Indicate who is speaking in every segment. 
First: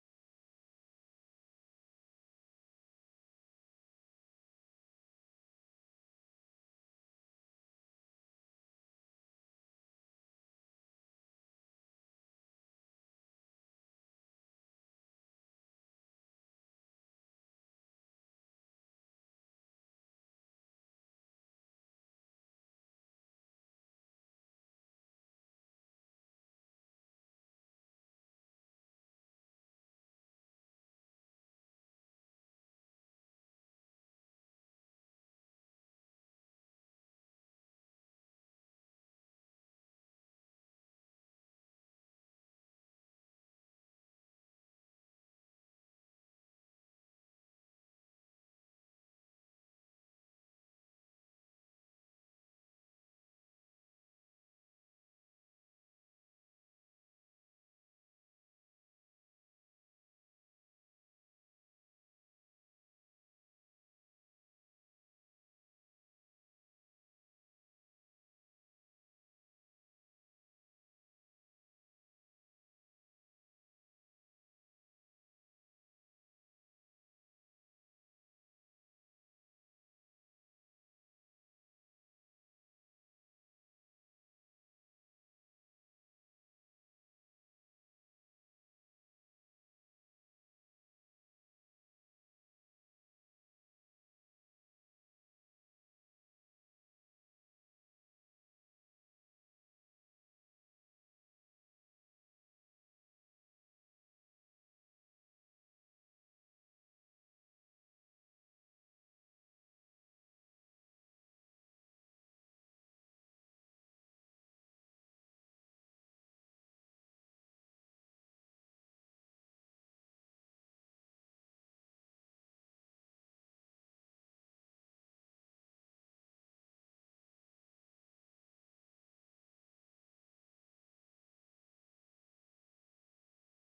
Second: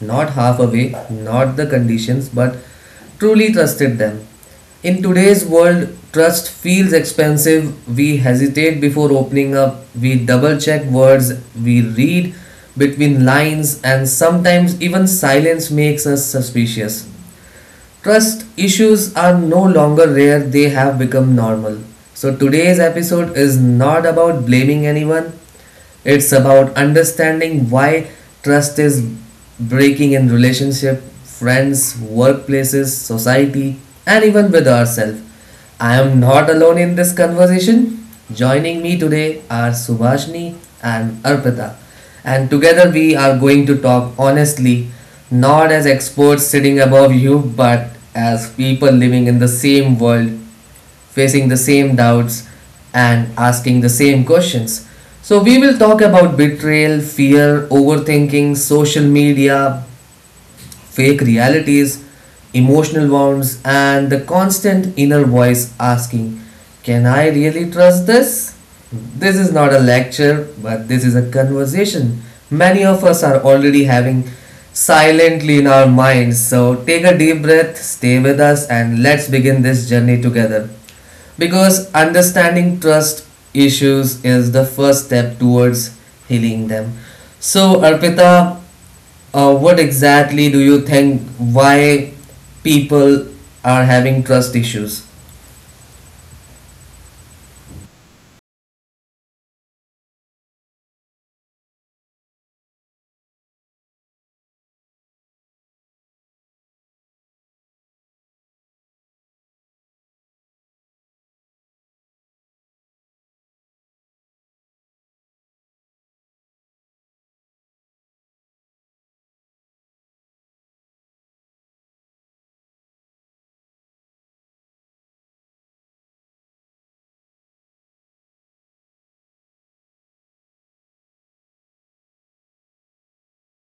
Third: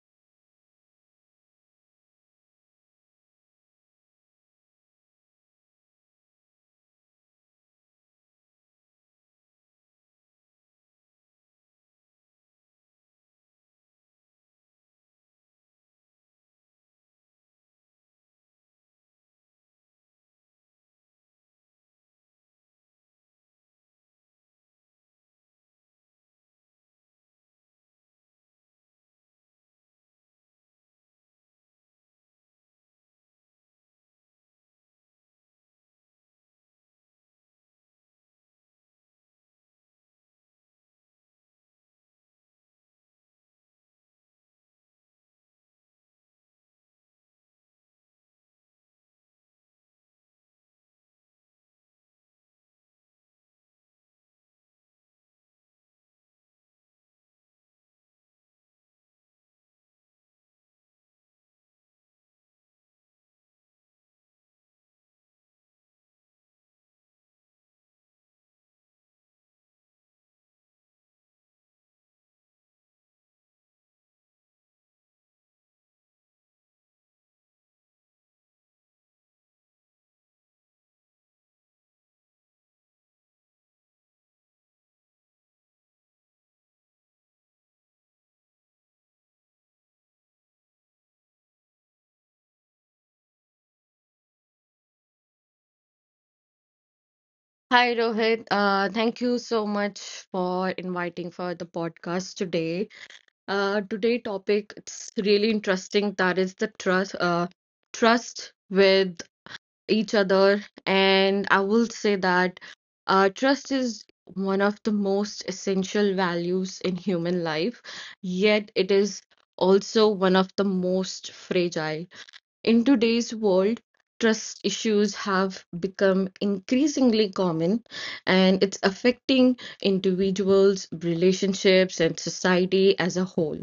Speaker 1: Not half away, not the conditions, but truly trusted them. In today's world, trust feels expensive. We hesitate before opening up, we double check words, we read between lines, and sometimes even silence makes us suspicious. Trust issues are no longer rare, they have become normal. So, today's episode is not about blaming anyone, it's about understanding why trust is breaking in relationship, friends, workplaces, society, and even with ourselves. I am not alone in this conversation. Joining me today are Subhashni and Arpita. And together we are going to talk honestly, not as experts sitting above you, but as people living in the same world facing the same doubts, and asking the same questions. So, we will talk about betrayal, fear, overthinking, social media, fake realities, emotional wounds, and the constant inner voice asking, can I really trust this? This is not a lecture, but this is a conversation. Many of us are already having silently in our minds. So take a deep breath, stay with us, and let's begin this journey together. Because understanding trust issues is the first step towards healing them. So, Arpita, what exactly do you think why people are having trust issues?
Speaker 2: Hi Rohit, thank you so much for inviting for the podcast today. Today topic it's really interesting that is the trust trust with each other and I will say that trust is one of the most essential values in human life, yet it is also one of the most fragile. In today's world, trust issues have become increasingly common and it's affecting individuals, relationships, and society as a whole.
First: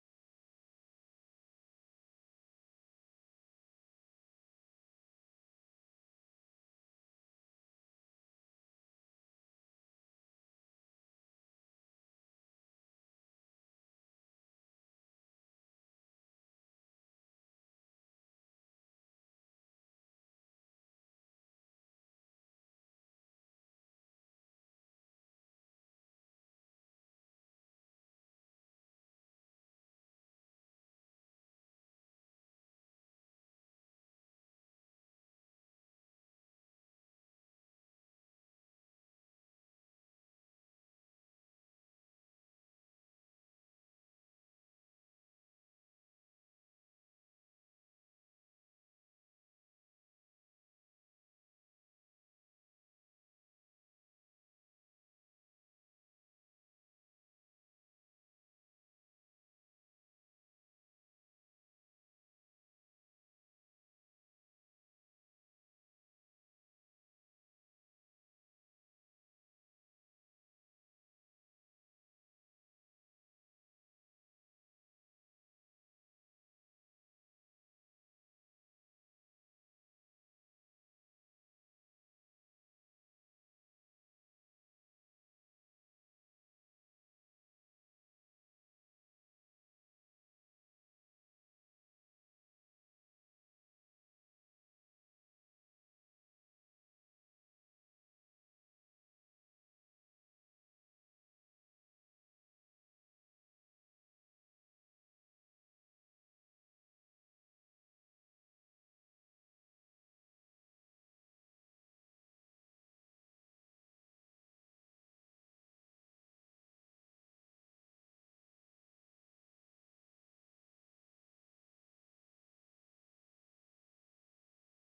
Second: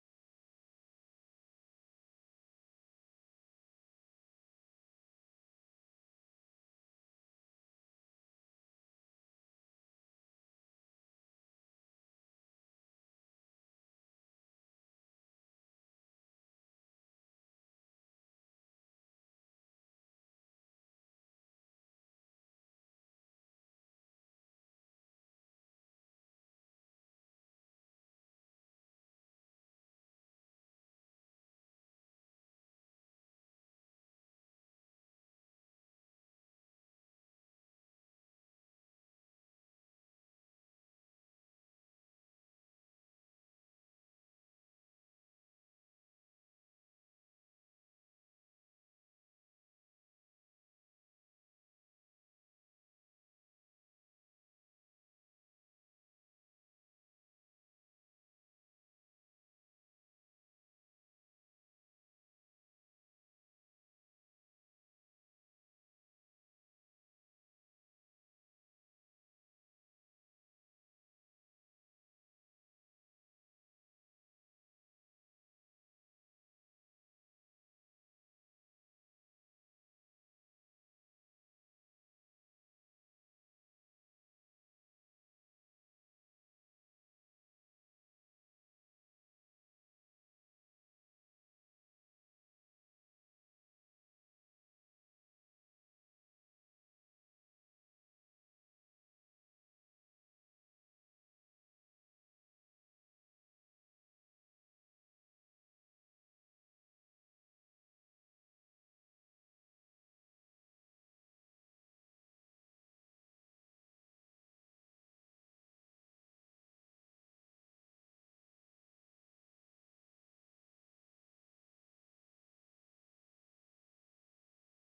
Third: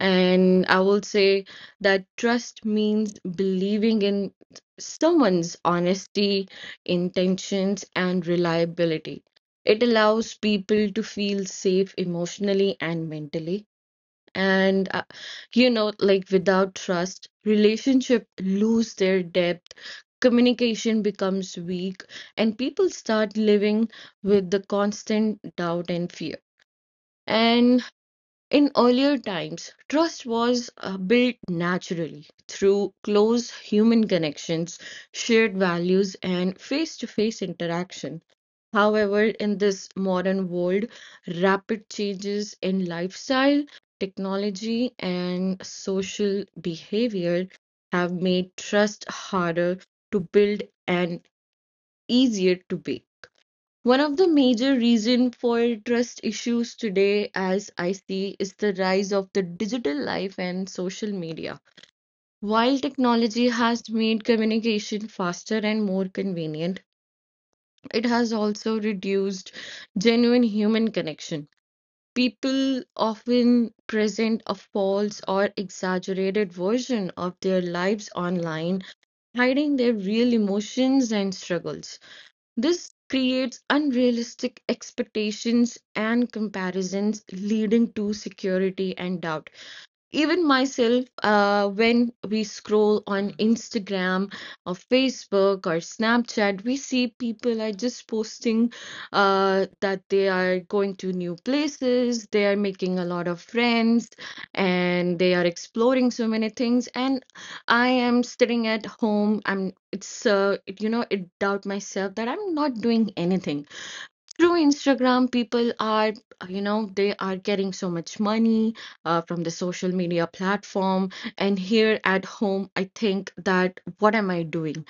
Speaker 2: And I will say that trust means believing in someone's honesty, intentions, and reliability. It allows people to feel safe emotionally and mentally and you know like without trust relationship lose their depth, communication becomes weak, and people start living with the constant doubt and fear. And in earlier times trust was built naturally through close human connections, shared values, and face to face interaction. However, in this modern world, rapid changes in lifestyle, technology, and social behavior have made trust harder to build and easier to be. One of the major reasons for trust issues today, as I see, is the rise of the digital life and social media. While technology has made communication faster and more convenient, it has also reduced genuine human connection. People often present a false or exaggerated version of their lives online, hiding their real emotions and struggles. This creates unrealistic expectations and comparisons, leading to security and doubt. Even myself, when we scroll on Instagram or Facebook or Snapchat, we see people are just posting that they are going to new places, they are making a lot of friends, and they are exploring so many things, and I am sitting at home. I'm it's you know it doubt myself that I'm not doing anything. Through Instagram, people are, they are getting so much money from the social media platform. And here at home, I think that what am I doing?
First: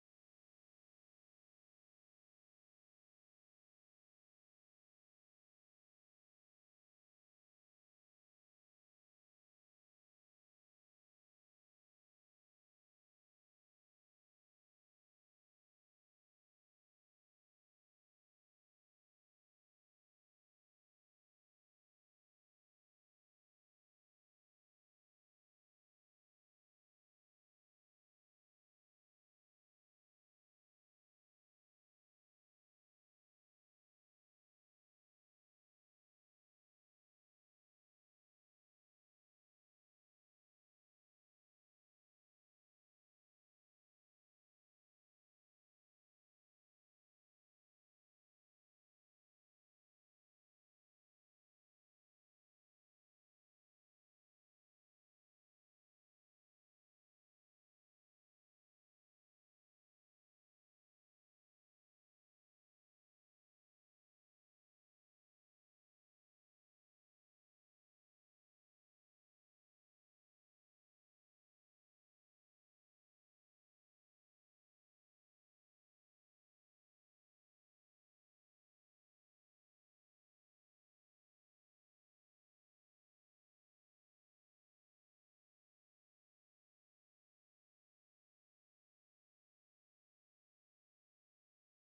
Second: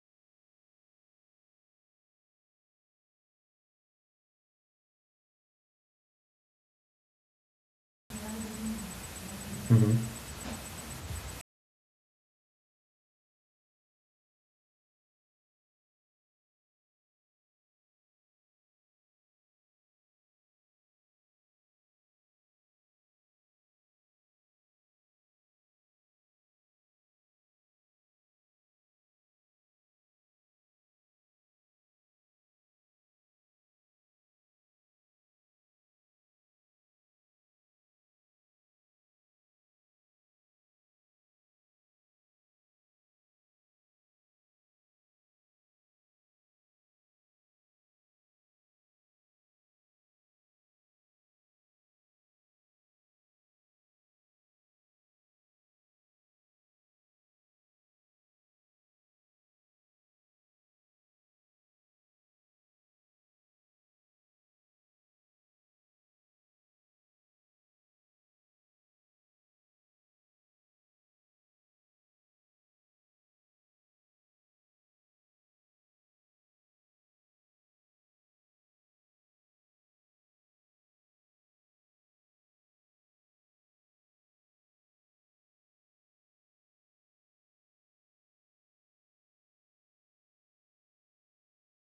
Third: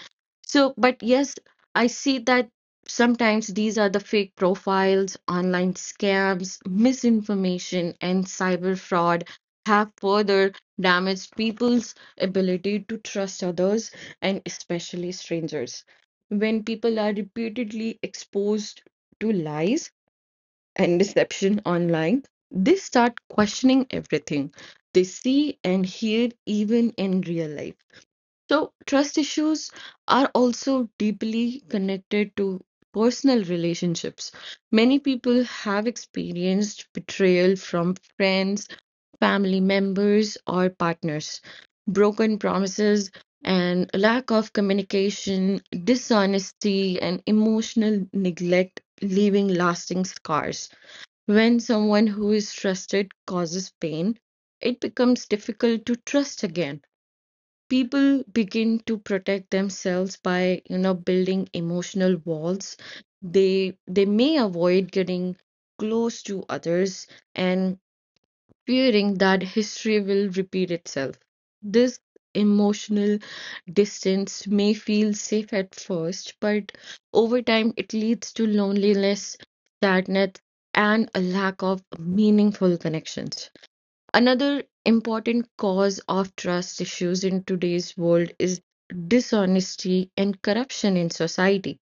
Speaker 2: So, but yes, I see that sometimes these are the fake profiles, online scams, misinformation, and cyber fraud have further damaged people's ability to trust others, and especially strangers. When people are repeatedly exposed to lies and deception online, they start questioning everything they see and hear, even in real life. So, trust issues are also deeply connected to personal relationships. Many people have experienced betrayal from friends, family members, or partners. Broken promises and lack of communication, dishonesty, and emotional neglect leaving lasting scars. When someone who is trusted causes pain, it becomes difficult to trust again. People begin to protect themselves by, you know, building emotional walls. They may avoid getting close to others and fearing that history will repeat itself, this emotional distance may feel safe at first, but over time it leads to loneliness, sadness, and a lack of meaningful connections. Another important cause of trust issues in today's world is dishonesty and corruption in society.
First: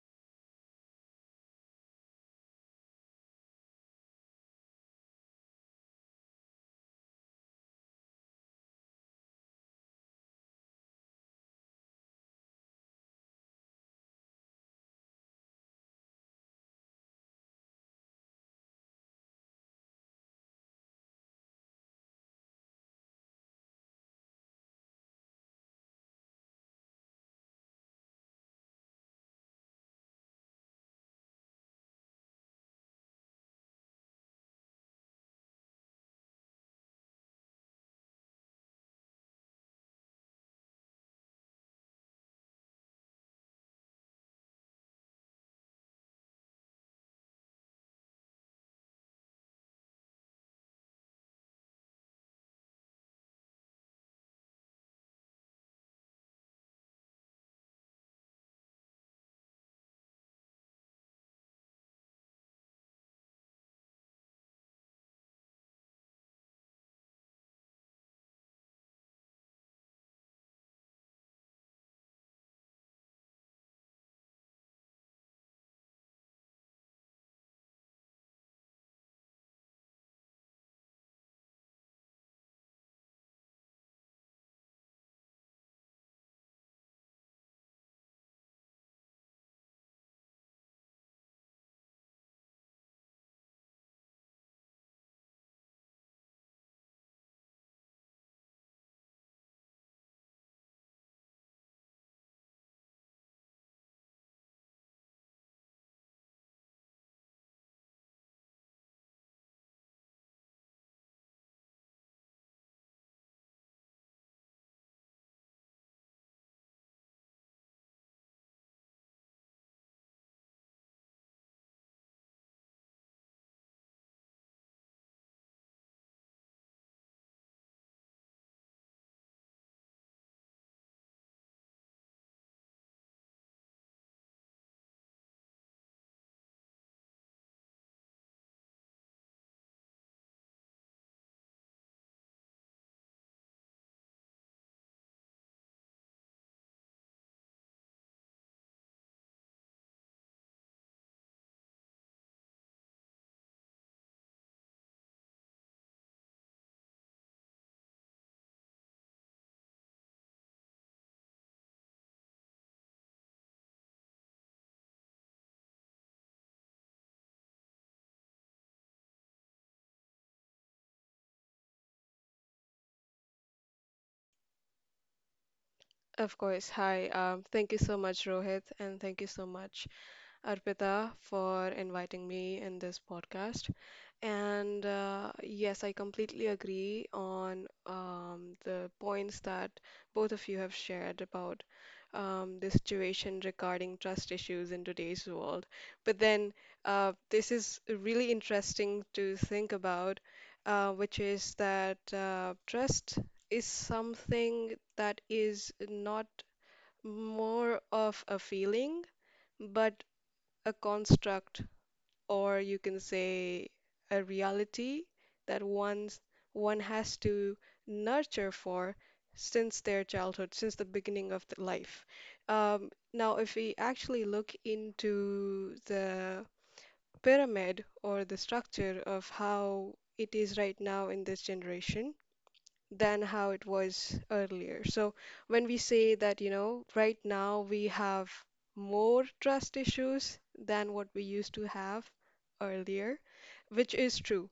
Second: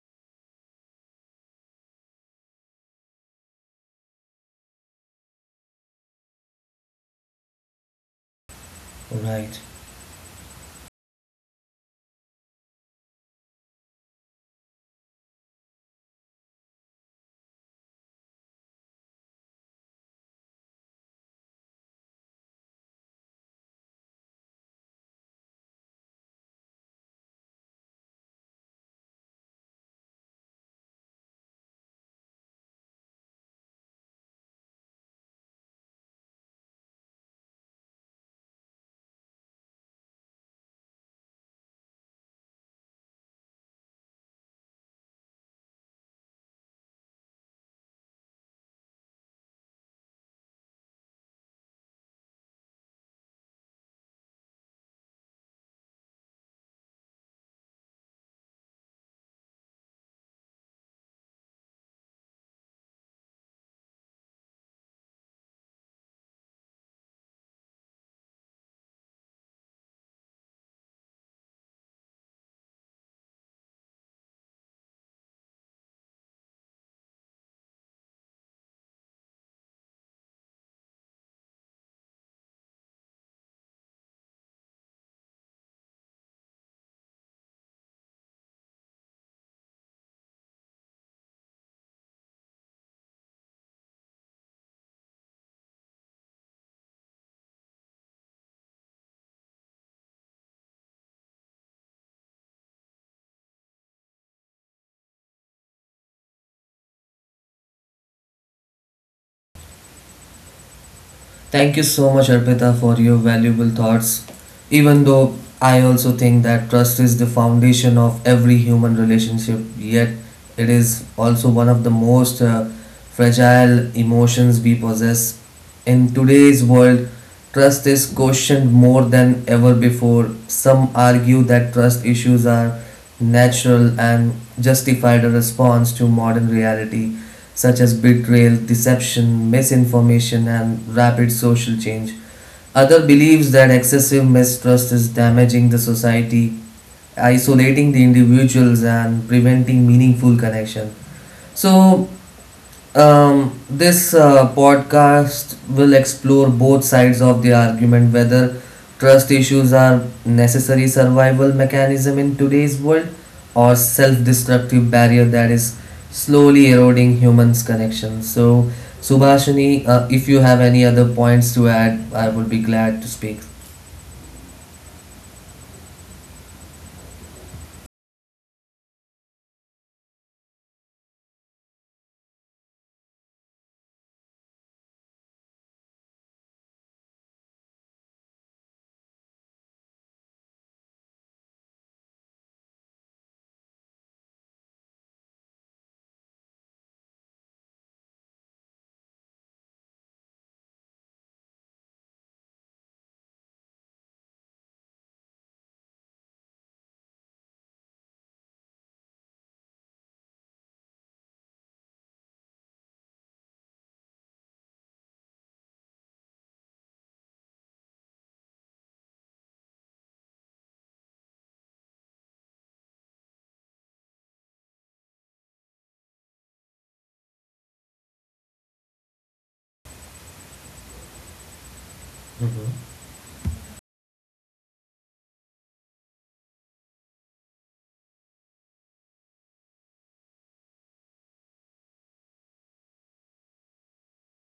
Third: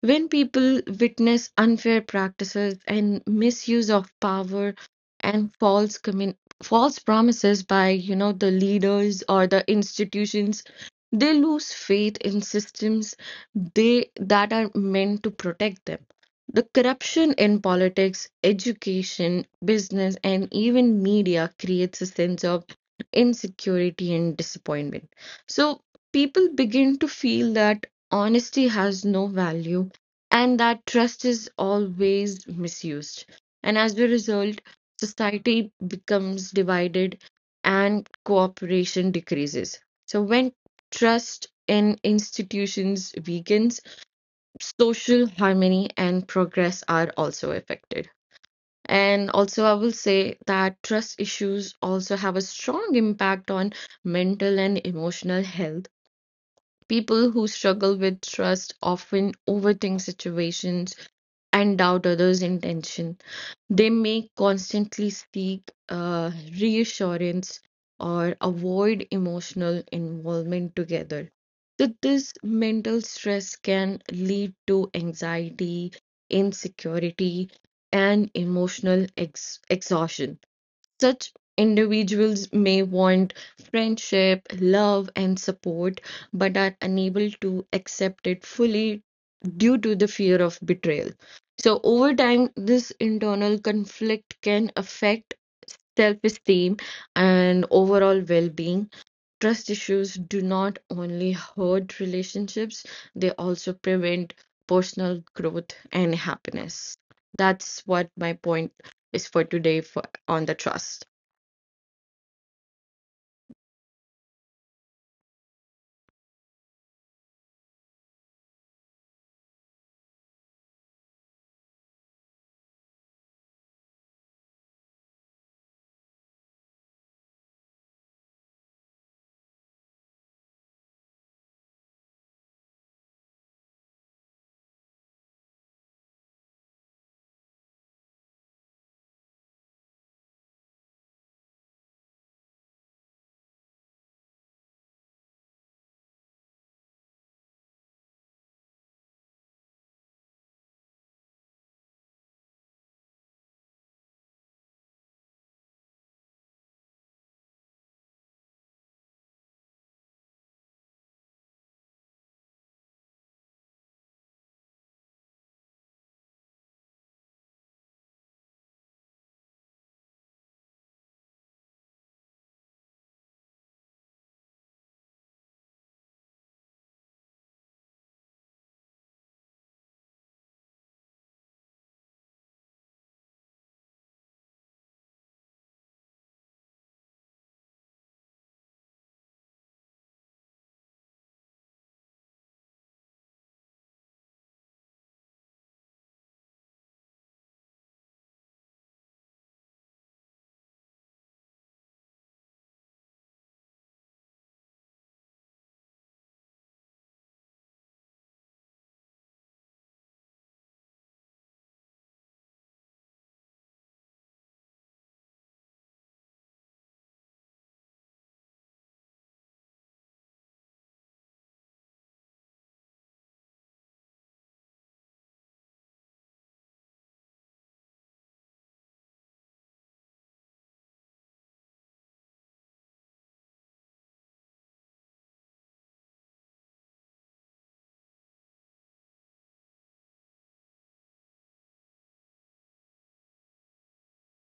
Speaker 2: When people witness unfair practices and misuse of power and false promises by, you know, the leaders or
Speaker 1: Right.
Speaker 2: the institutions, they lose faith in systems they that are meant to protect them. The corruption in politics, education, business, and even media creates a sense of insecurity and disappointment. So people begin to feel that honesty has no value and that trust is always misused. And as a result, society becomes divided and cooperation decreases. So, when trust in institutions weakens, social harmony and progress are also affected. And also, I will say that trust issues also have a strong impact on mental and emotional health. People who struggle with trust often overthink situations and doubt others' intention. They may constantly seek reassurance or avoid emotional involvement together. So, this mental stress can lead to anxiety, insecurity, and emotional exhaustion. Such individuals may want friendship, love, and support, but are unable to accept it fully due to the fear of betrayal. So, over time, this internal conflict can affect self esteem and overall well being. Trust issues do not only hurt relationships, they also prevent personal growth and happiness. That's what my point is for today, for, on the trust.
Speaker 1: Thank you so much, Arpita, for your valuable thoughts. Even though I also think that trust is the foundation of every human relationship, yet it is also one of the most fragile emotions we possess. In today's world, trust is questioned more than ever before. Some argue that trust issues are natural and justified a response to modern reality, such as betrayal, deception, misinformation, and rapid social change. Other believes that excessive mistrust is damaging the society, isolating the individuals, and preventing meaningful connection. So, this podcast will explore both sides of the argument, whether trust issues are necessary survival mechanism in today's world or self-destructive barrier that is slowly eroding humans' connection. So, Subhashini, if you have any other points to add, I would be glad to speak.
Speaker 3: Of course. Hi. Thank you so much, Rohit, and thank you so much, Arpita, for inviting me in this podcast. And yes, I completely agree on the points that both of you have shared about the situation regarding trust issues in today's world. But then this is really interesting to think about, which is that trust is something that is not more of a feeling, but a construct, or you can say a reality that one has to nurture for since their childhood, since the beginning of the life. Now, if we actually look into the pyramid or the structure of how it is right now in this generation, than how it was earlier. So when we say that, you know, right now we have more trust issues than what we used to have earlier, which is true,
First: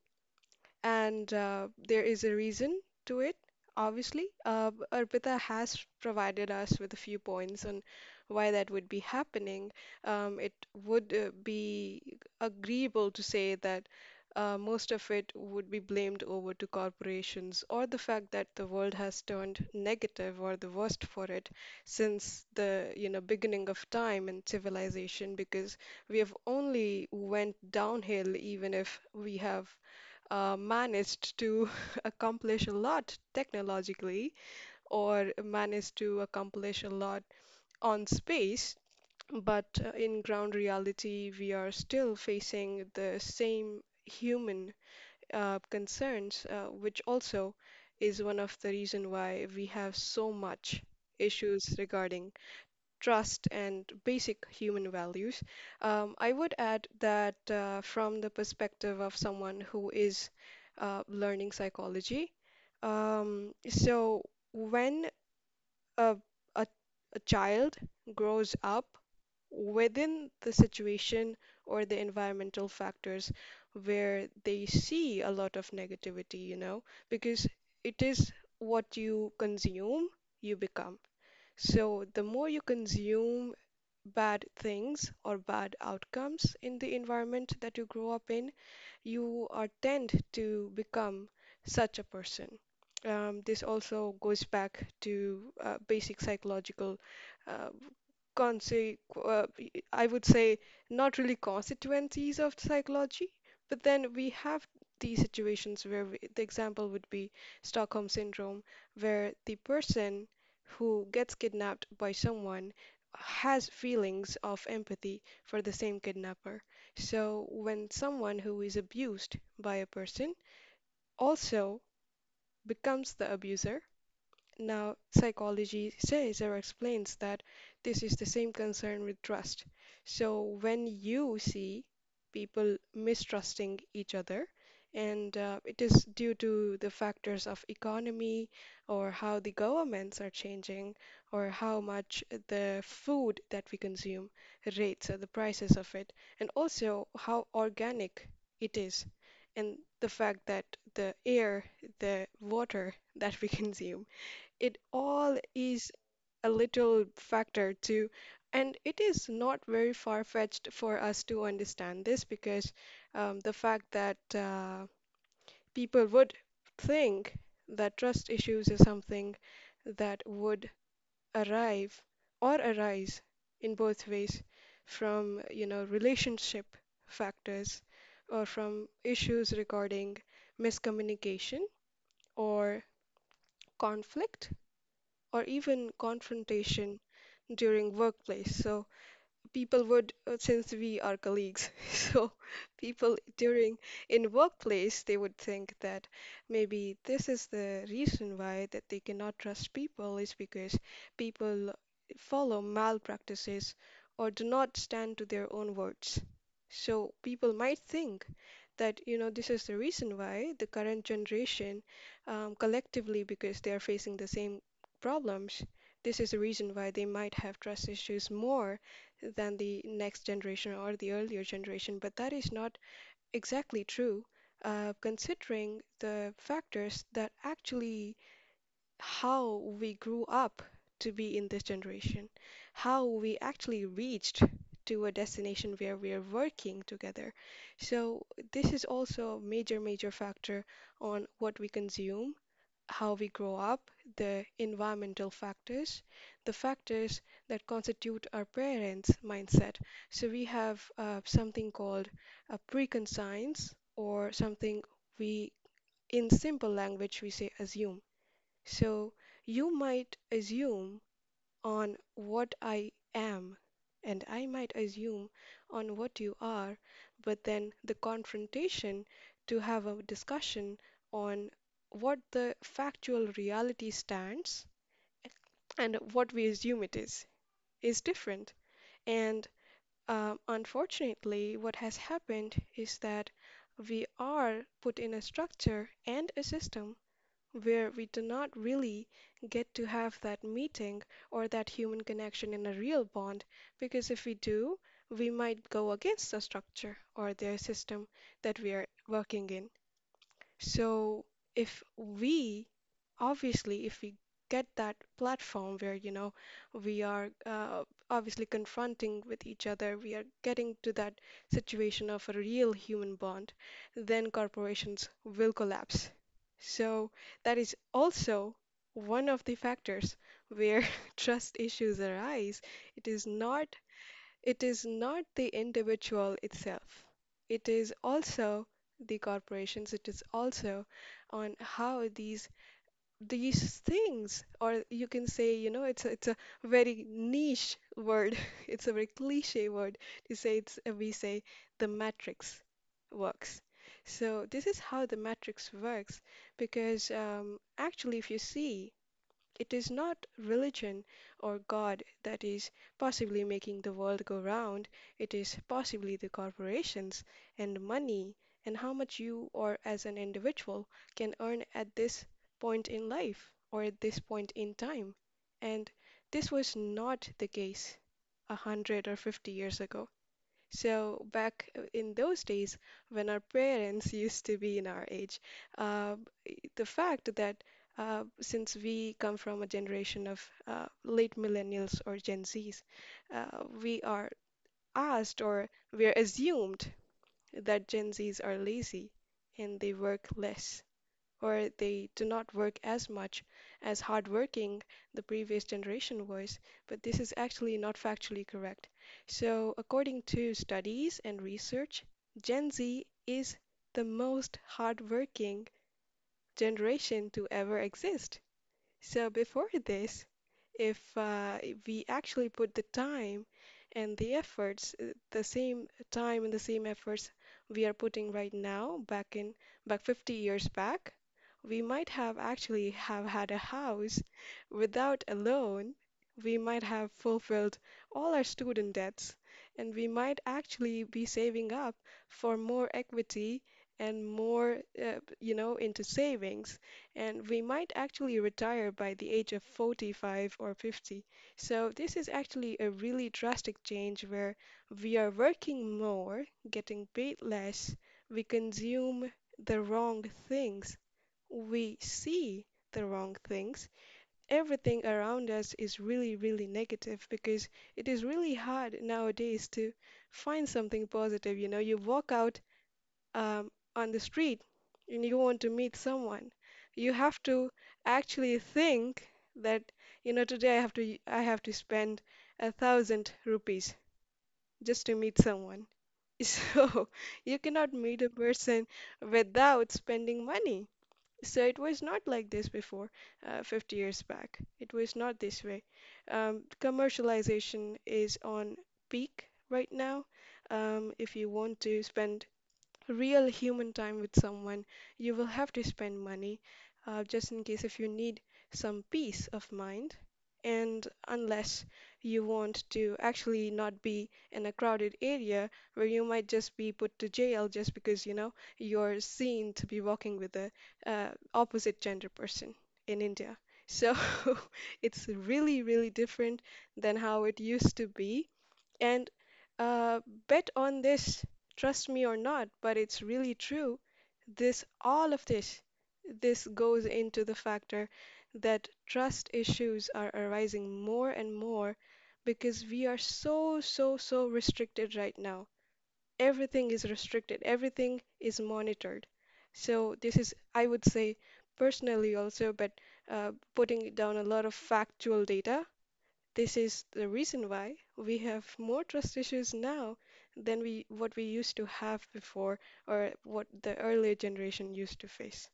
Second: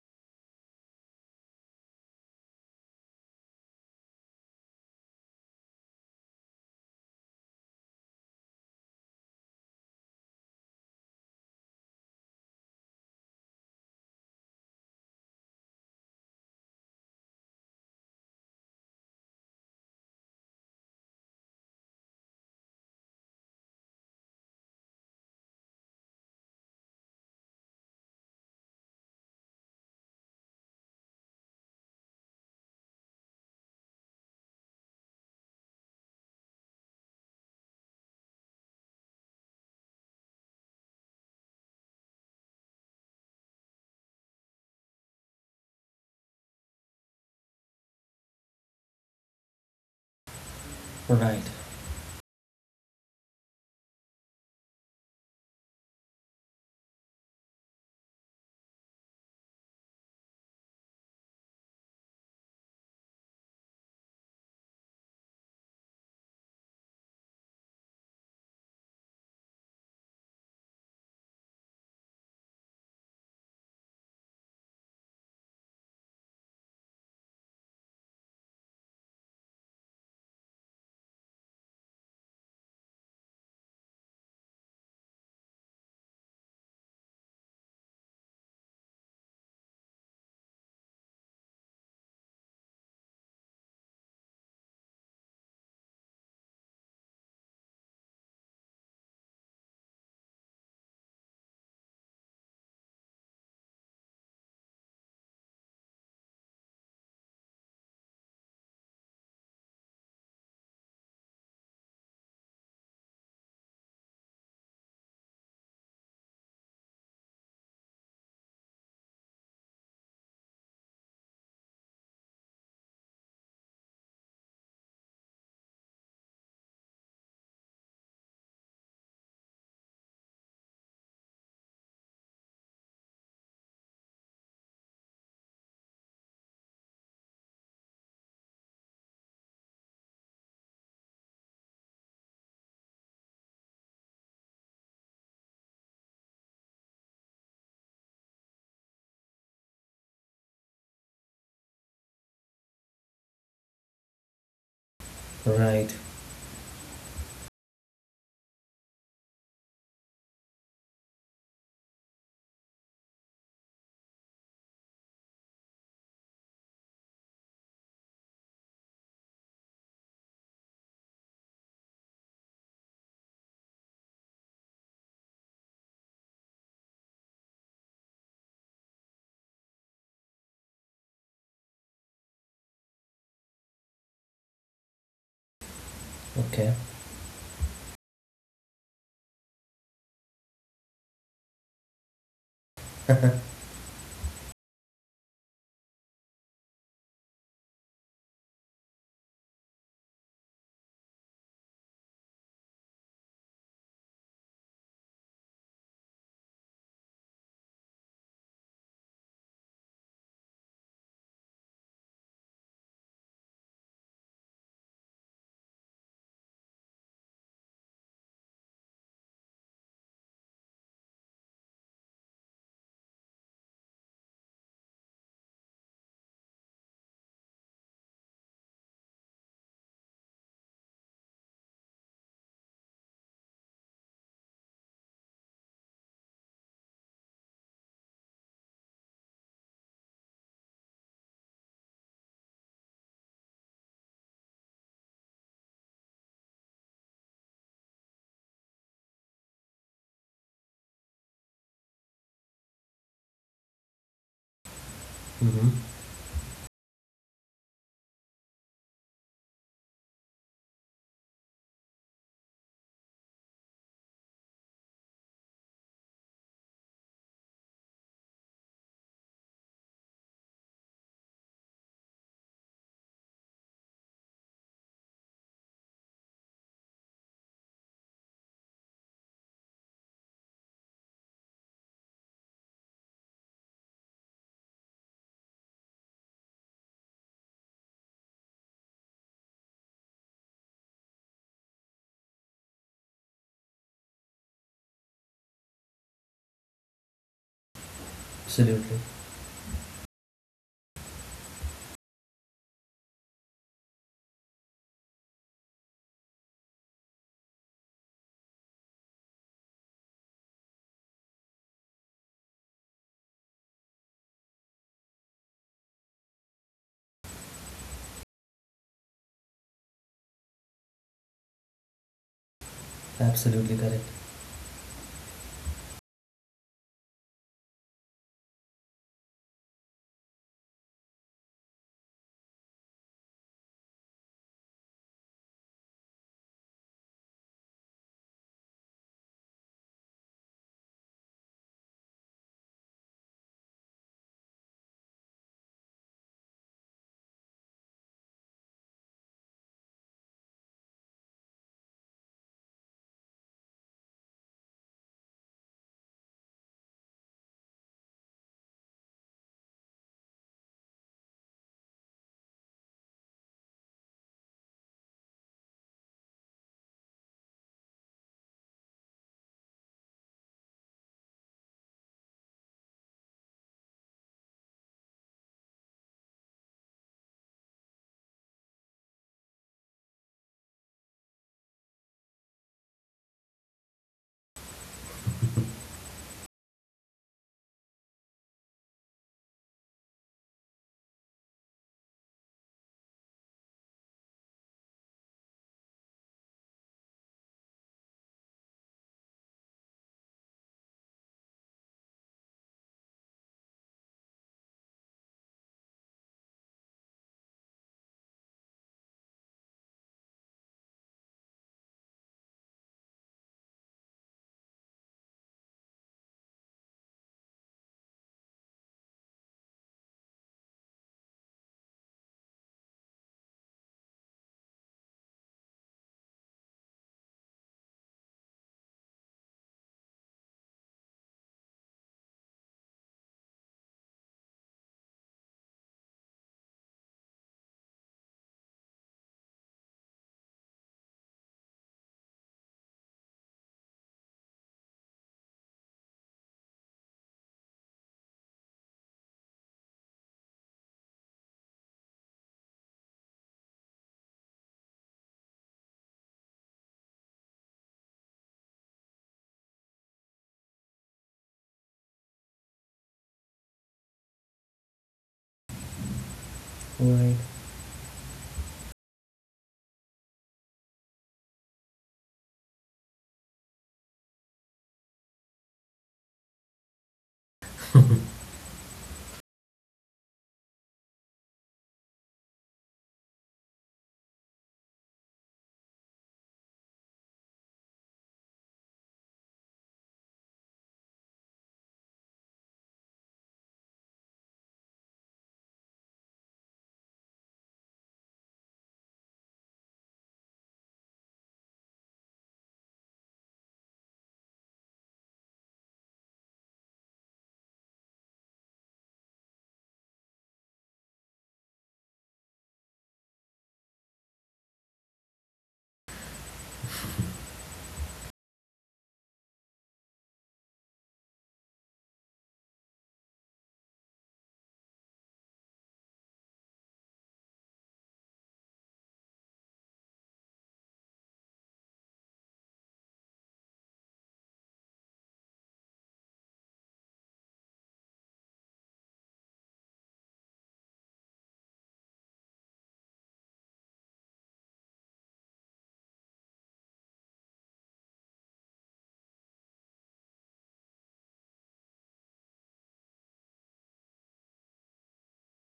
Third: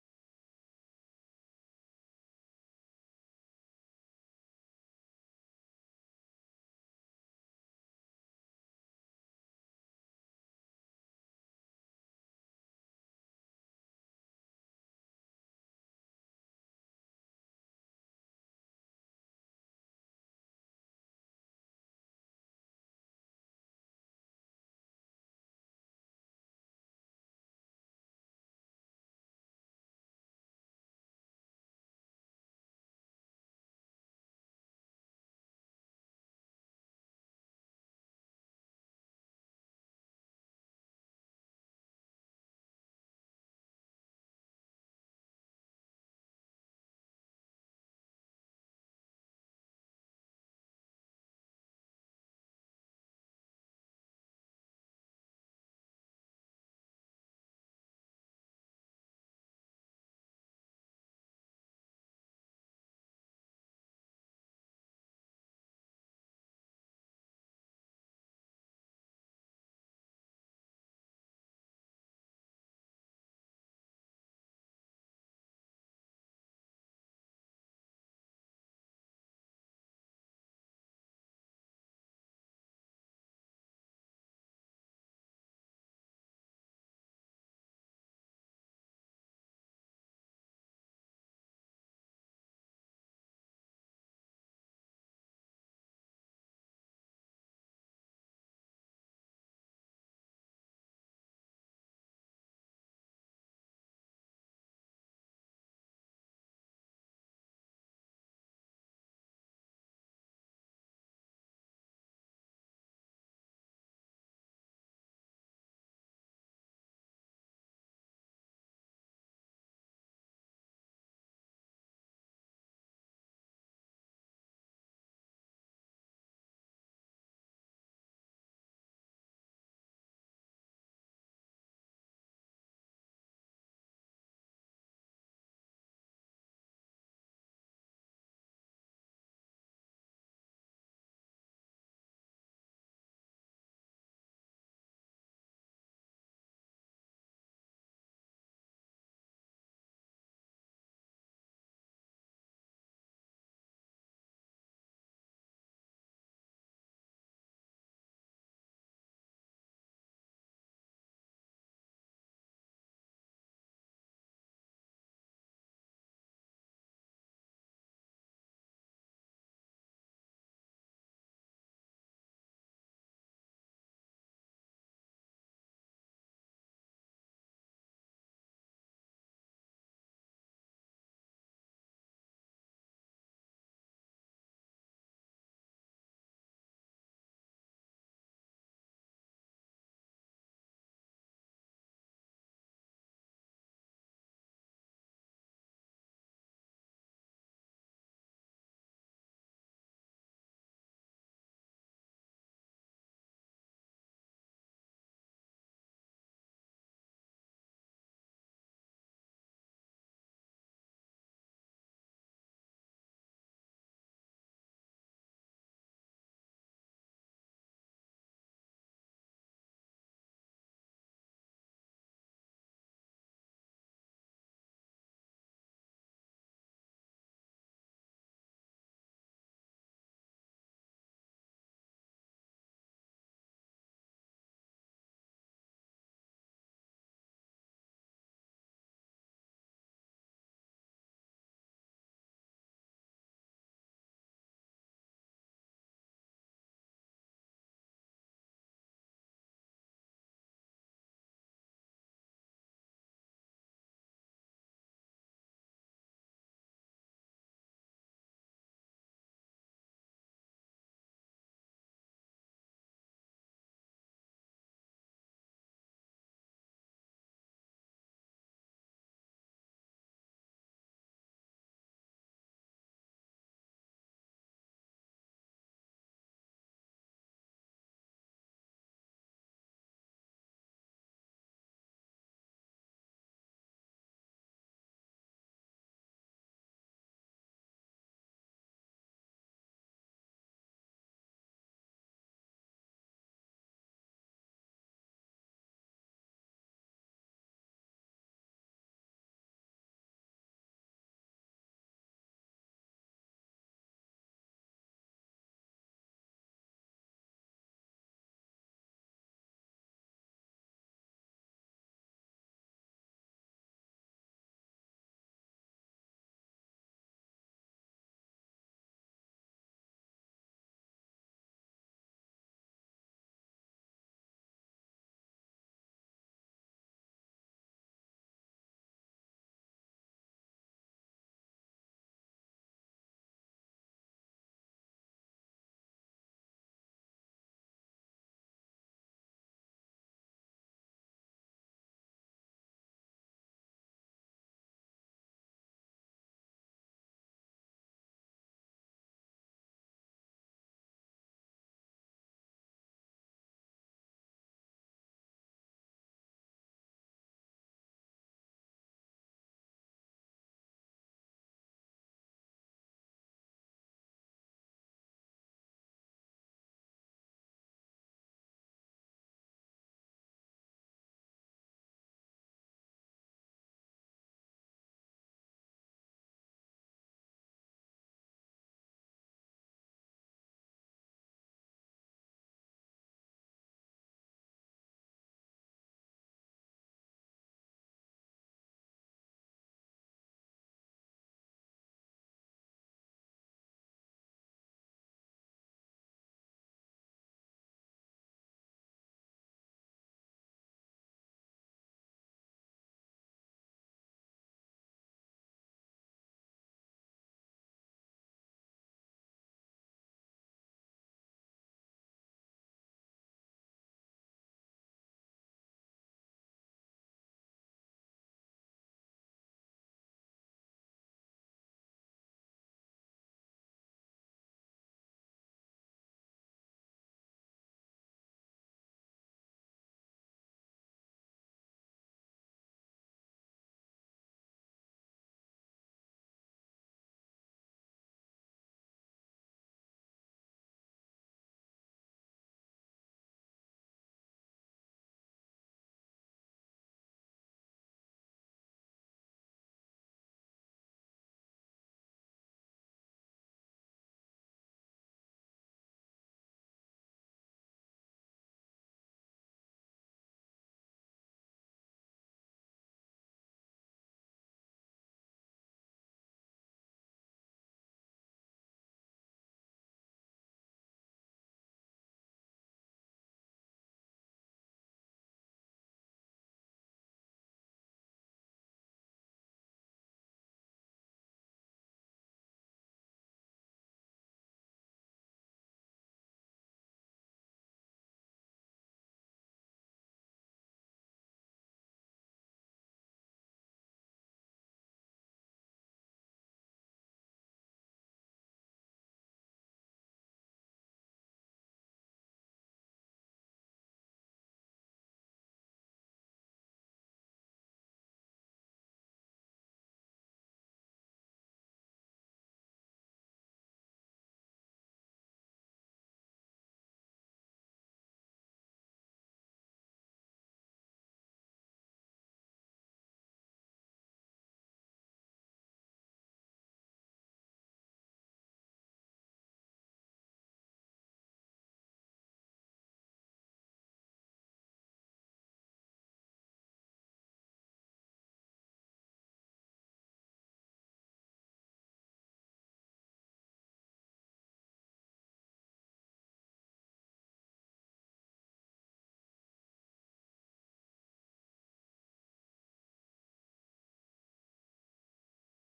Speaker 3: and there is a reason to it. Obviously, Arpita has provided us with a few points on why that would be happening. It would be agreeable to say that most of it would be blamed over to corporations or the fact that the world has turned negative or the worst for it since the, you know, beginning of time and civilization, because we have only went downhill even if we have managed to accomplish a lot technologically or managed to accomplish a lot on space, but in ground reality, we are still facing the same human concerns, which also is one of the reason why we have so much
Speaker 1: Right,
Speaker 3: issues regarding trust, and basic human values. I would add that from the perspective of someone who is learning psychology, so when a, a, a child grows up within the situation or the environmental factors where they see a lot of negativity, you know, because it is what you consume, you become. So the more you consume bad things or bad outcomes in the environment that you grow up in, you are tend to become such a person. This also goes back to basic psychological uh, conse- uh, I would say not really constituencies of psychology, but then we have these situations where we, the example would be Stockholm syndrome, where the person who gets kidnapped by someone has feelings of empathy for the same kidnapper. So when someone who is abused by a person also becomes the abuser, now, psychology says or explains that this is the same concern with trust. So, when you see people mistrusting each other, and it is due to the factors of economy or how the governments are changing or how much the food that we consume rates or the prices of it, and also how organic it is, and the fact that the air, the water that we consume it all is
Speaker 1: right,
Speaker 3: a little factor too. And it is not very far-fetched for us to understand this because the fact that people would think that trust issues is something that would arrive or arise in both ways from, you know, relationship factors or from issues regarding miscommunication or conflict or even
Speaker 1: okay.
Speaker 3: confrontation during workplace. So people would since we are colleagues so people during in workplace they would think that maybe this is the reason why that they cannot trust people is because people follow malpractices or do not stand to their own words, so people might think that, you know, this is the reason why the current generation collectively, because they are facing the same problems, this is the reason why they might have trust issues more than the next generation or the earlier generation, but that is not exactly true. Considering the factors that actually how we grew up to be in this generation, how we actually reached to a destination where we are working together. So this is also a major, major factor on what we consume, how we grow up, the environmental factors, the factors that constitute our parents' mindset. So we have something called a preconscience or something we,
Speaker 1: Mm-hmm.
Speaker 3: in simple language, we say assume. So you might assume on what I am, and I might assume on what you are, but then the confrontation to have a discussion on what the factual reality stands and what we assume it is different. And unfortunately, what has happened is that we are put in a structure and a system where we do not really get to have that meeting or that human connection in a real bond, because if we do, we might go against the structure or their system that we are
Speaker 1: Absolutely,
Speaker 3: working in. So if we, obviously, if we get that platform where, you know, we are obviously confronting with each other, we are getting to that situation of a real human bond, then corporations will collapse. So that is also one of the factors where trust issues arise. It is not
Speaker 1: absolutely correct.
Speaker 3: it is not the individual itself. It is also the corporations. It is also on how these things, or you can say, you know, it's a very niche word. It's a very cliche word to say. It's We say the matrix works. So this is how the matrix works, because actually, if you see, it is not religion or God that is possibly making the world go round, it is possibly the corporations and money and how much you or as an individual can earn at this point in life or at this point in time. And this was not the case 100 or 50 years ago. So back in those days, when our parents used to be in our age, uh, the fact that since we come from a generation of late millennials or Gen Zs, we are asked or we are assumed that Gen Zs are lazy and they work less or they do not work as much as hardworking the previous generation was, but this is actually not factually correct. So, according to studies and research, Gen Z is the most hardworking generation to ever exist. So, before this, if we actually put the time and the efforts, the same time and the same efforts we are putting right now back 50 years back, we might have actually have had a house without a loan. We might have fulfilled all our student debts, and we might actually be saving up for more equity and more, you know, into savings, and we might actually retire by the age of 45 or 50. So, this is actually a really drastic change where we are working more, getting paid less, we consume the wrong things, we see the wrong things. Everything around us is really, really negative because it is really hard nowadays to find something positive. You know, you walk out on the street and you want to meet someone, you have to actually think that, you know, today I have to spend 1,000 rupees just to meet someone. So you cannot meet a person without spending money. So it was not like this before, 50 years back. It was not this way. Commercialization is on peak right now. If you want to spend real human time with someone. You will have to spend money just in case if you need some peace of mind. And unless you want to actually not be in a crowded area where you might just be put to jail just because, you know, you're seen to be walking with a uh, opposite gender person in India. So it's really, really different than how it used to be. And uh, bet on this, trust me or not, but it's really true. This, all of this, this goes into the factor that trust issues are arising more and more because we are so, so, so restricted right now. Everything is restricted, everything is monitored. So, this is, I would say, personally also, but putting down a lot of factual data, this is the reason why we have more trust issues now than we what we used to have before or what the earlier generation used to face.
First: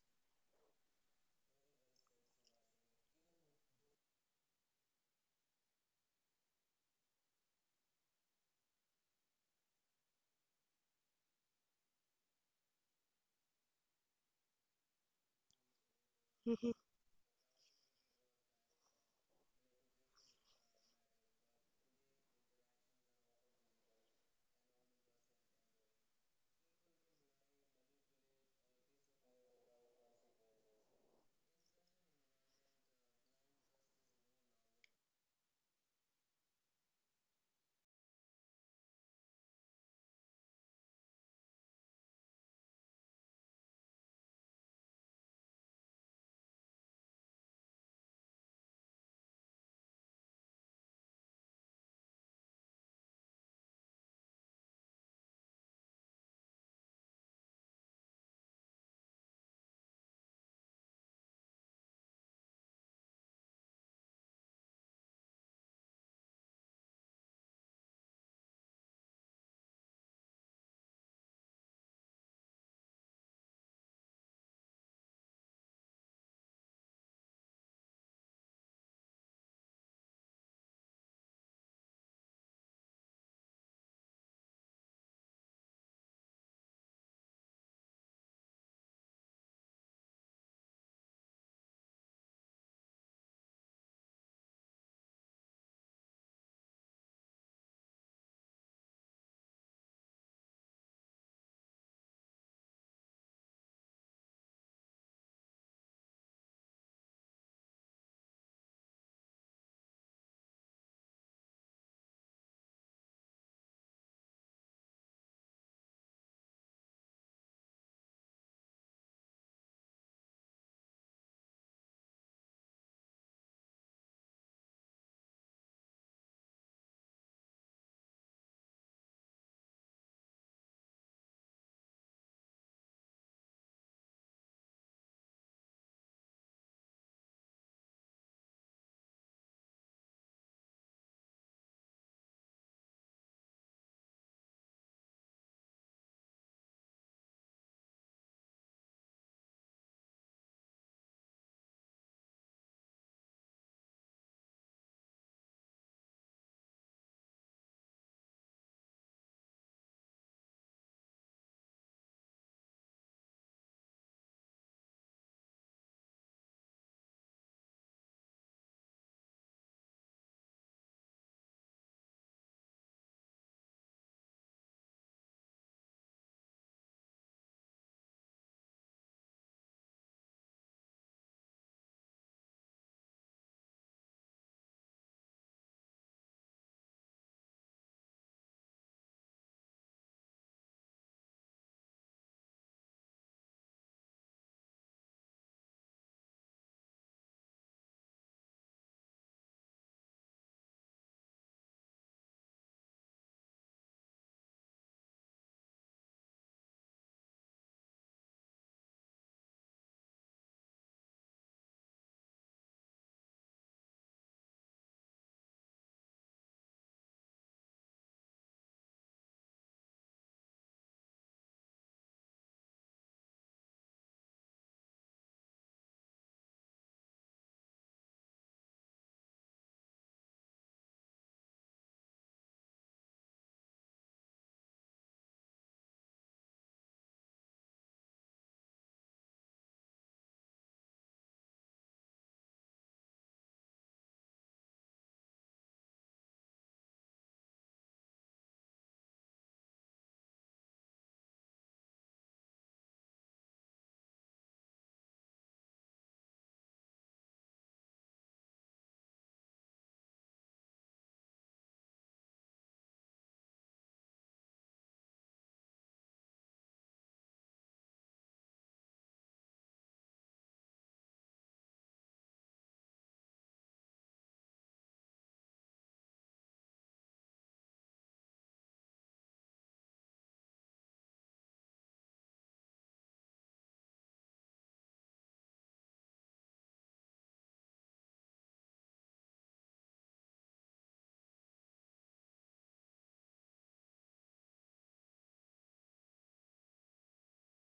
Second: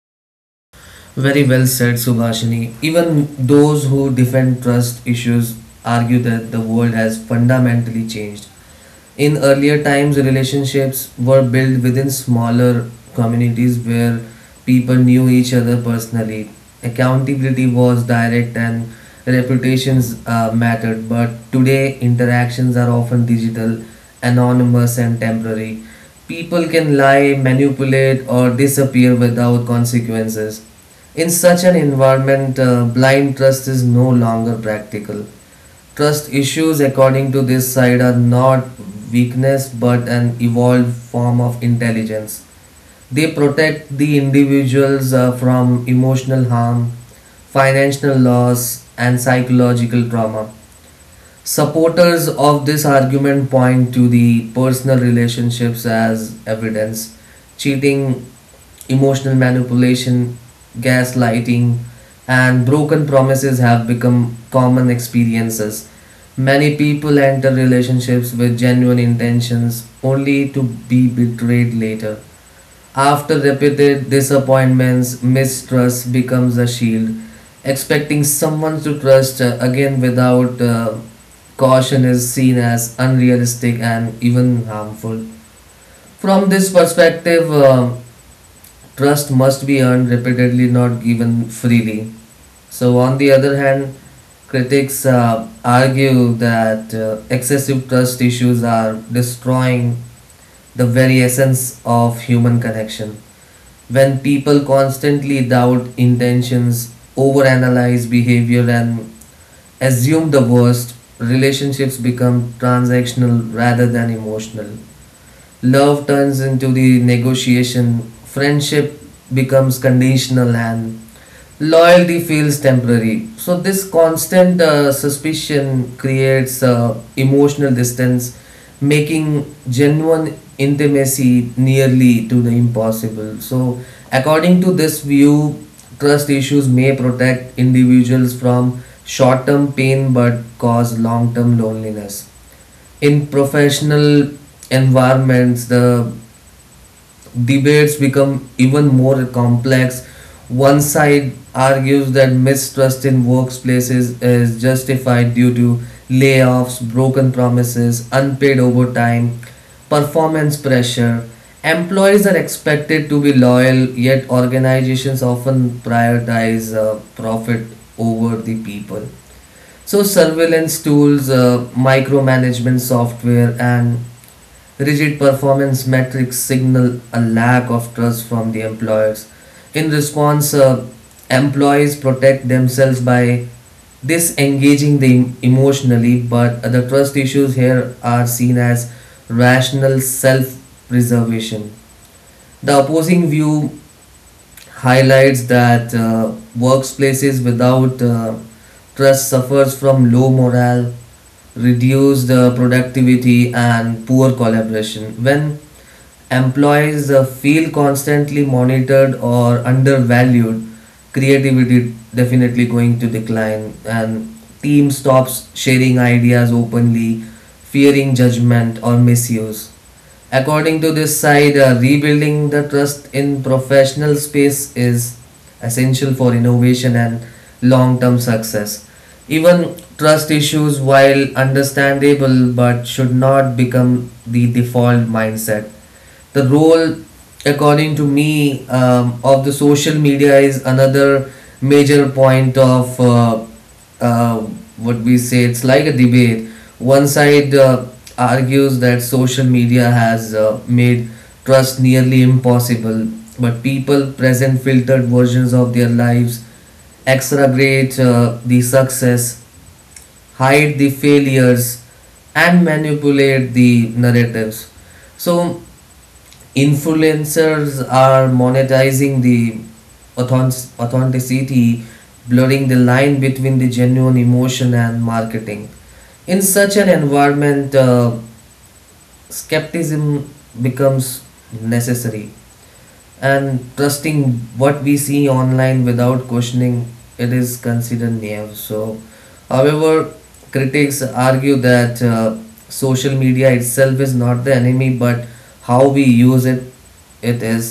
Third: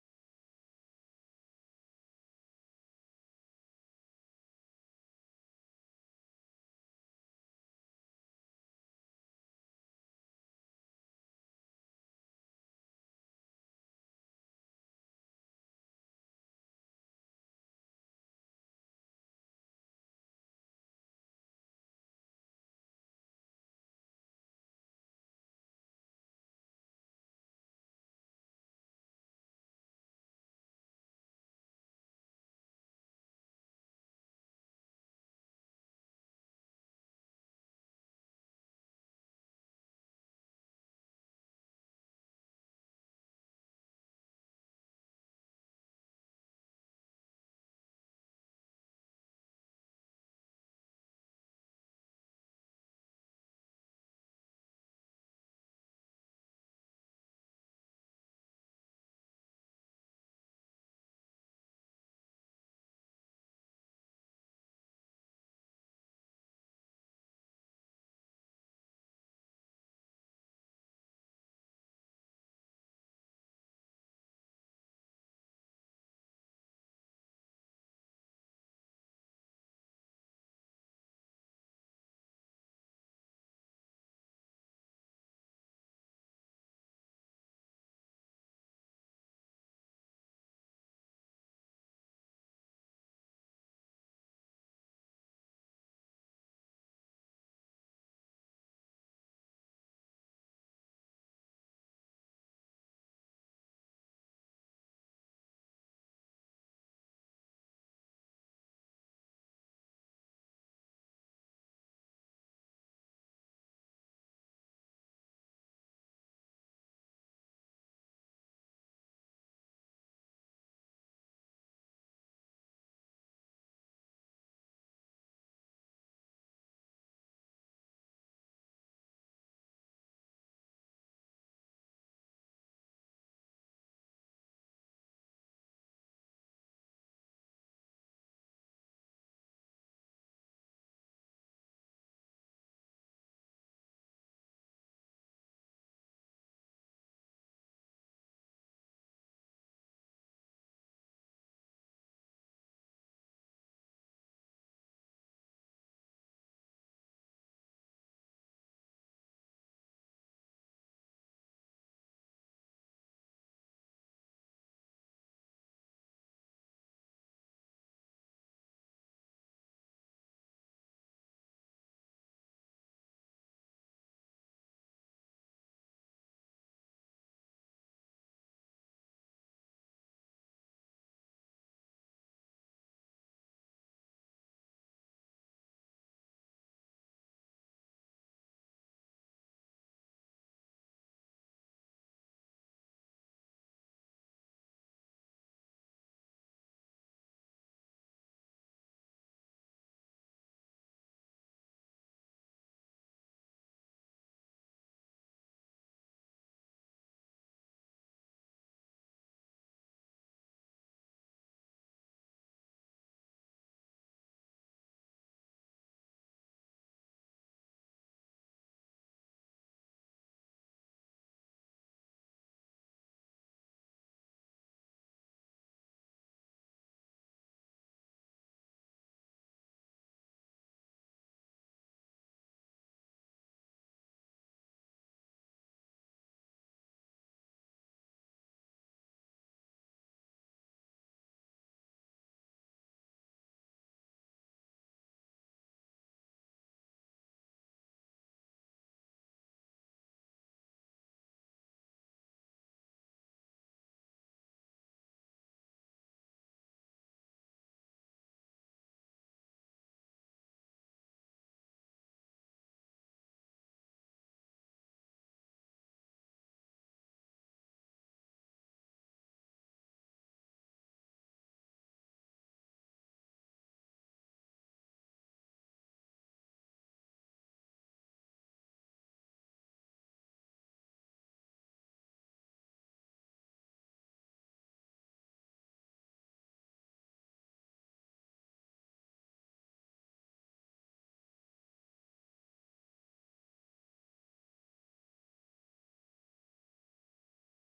Speaker 1: Very well said, Subhashini. Even those who defend trust issues argue that the world has fundamentally changed. In earlier times, relationships were built within smaller communities where people knew each other personally, accountability was direct, and reputations mattered. But today interactions are often digital, anonymous, and temporary. People can lie, manipulate, or disappear without consequences. In such an environment, blind trust is no longer practical. Trust issues, according to this side, are not weakness but an evolved form of intelligence. They protect the individuals from emotional harm, financial loss, and psychological trauma. Supporters of this argument point to the personal relationships as evidence. Cheating, emotional manipulation, gaslighting, and broken promises have become common experiences. Many people enter relationships with genuine intentions only to be betrayed later. After repeated disappointments, mistrust becomes a shield. Expecting someone to trust again without caution is seen as unrealistic and even harmful. From this perspective, trust must be earned repeatedly, not given freely. So, on the other hand, critics argue that excessive trust issues are destroying the very essence of human connection. When people constantly doubt intentions, overanalyze behavior, and assume the worst, relationships become transactional rather than emotional. Love turns into the negotiation, friendship becomes conditional, and loyalty feels temporary. So, this constant suspicion creates emotional distance, making genuine intimacy nearly to the impossible. So, according to this view, trust issues may protect individuals from short term pain but cause long term loneliness. In professional environments, the debates become even more complex. One side argues that mistrust in workplaces is justified due to layoffs, broken promises, unpaid overtime, performance pressure. Employees are expected to be loyal, yet organizations often prioritize profit over the people. So surveillance tools, micromanagement software, and rigid performance metrics signal a lack of trust from the employers. In response, employees protect themselves by disengaging them emotionally, but the trust issues here are seen as rational self preservation. The opposing view highlights that workplaces without trust suffers from low morale, reduced productivity, and poor collaboration. When employees feel constantly monitored or undervalued, creativity definitely going to decline, and team stops sharing ideas openly, fearing judgment or misuse. According to this side, rebuilding the trust in professional space is essential for innovation and long term success. Even trust issues, while understandable, but should not become the default mindset. The role, according to me, of the social media is another major point of uh, what we say it's like a debate. One side argues that social media has made trust nearly impossible. But people present filtered versions of their lives, exaggerate the success, hide the failures, and manipulate the narratives. So, influencers are monetizing the authenticity, blurring the line between the genuine emotion and marketing. In such an environment, skepticism becomes necessary, and trusting what we see online without questioning it is considered naive. So, however, critics argue that social media itself is not the enemy, but how we use it. It is.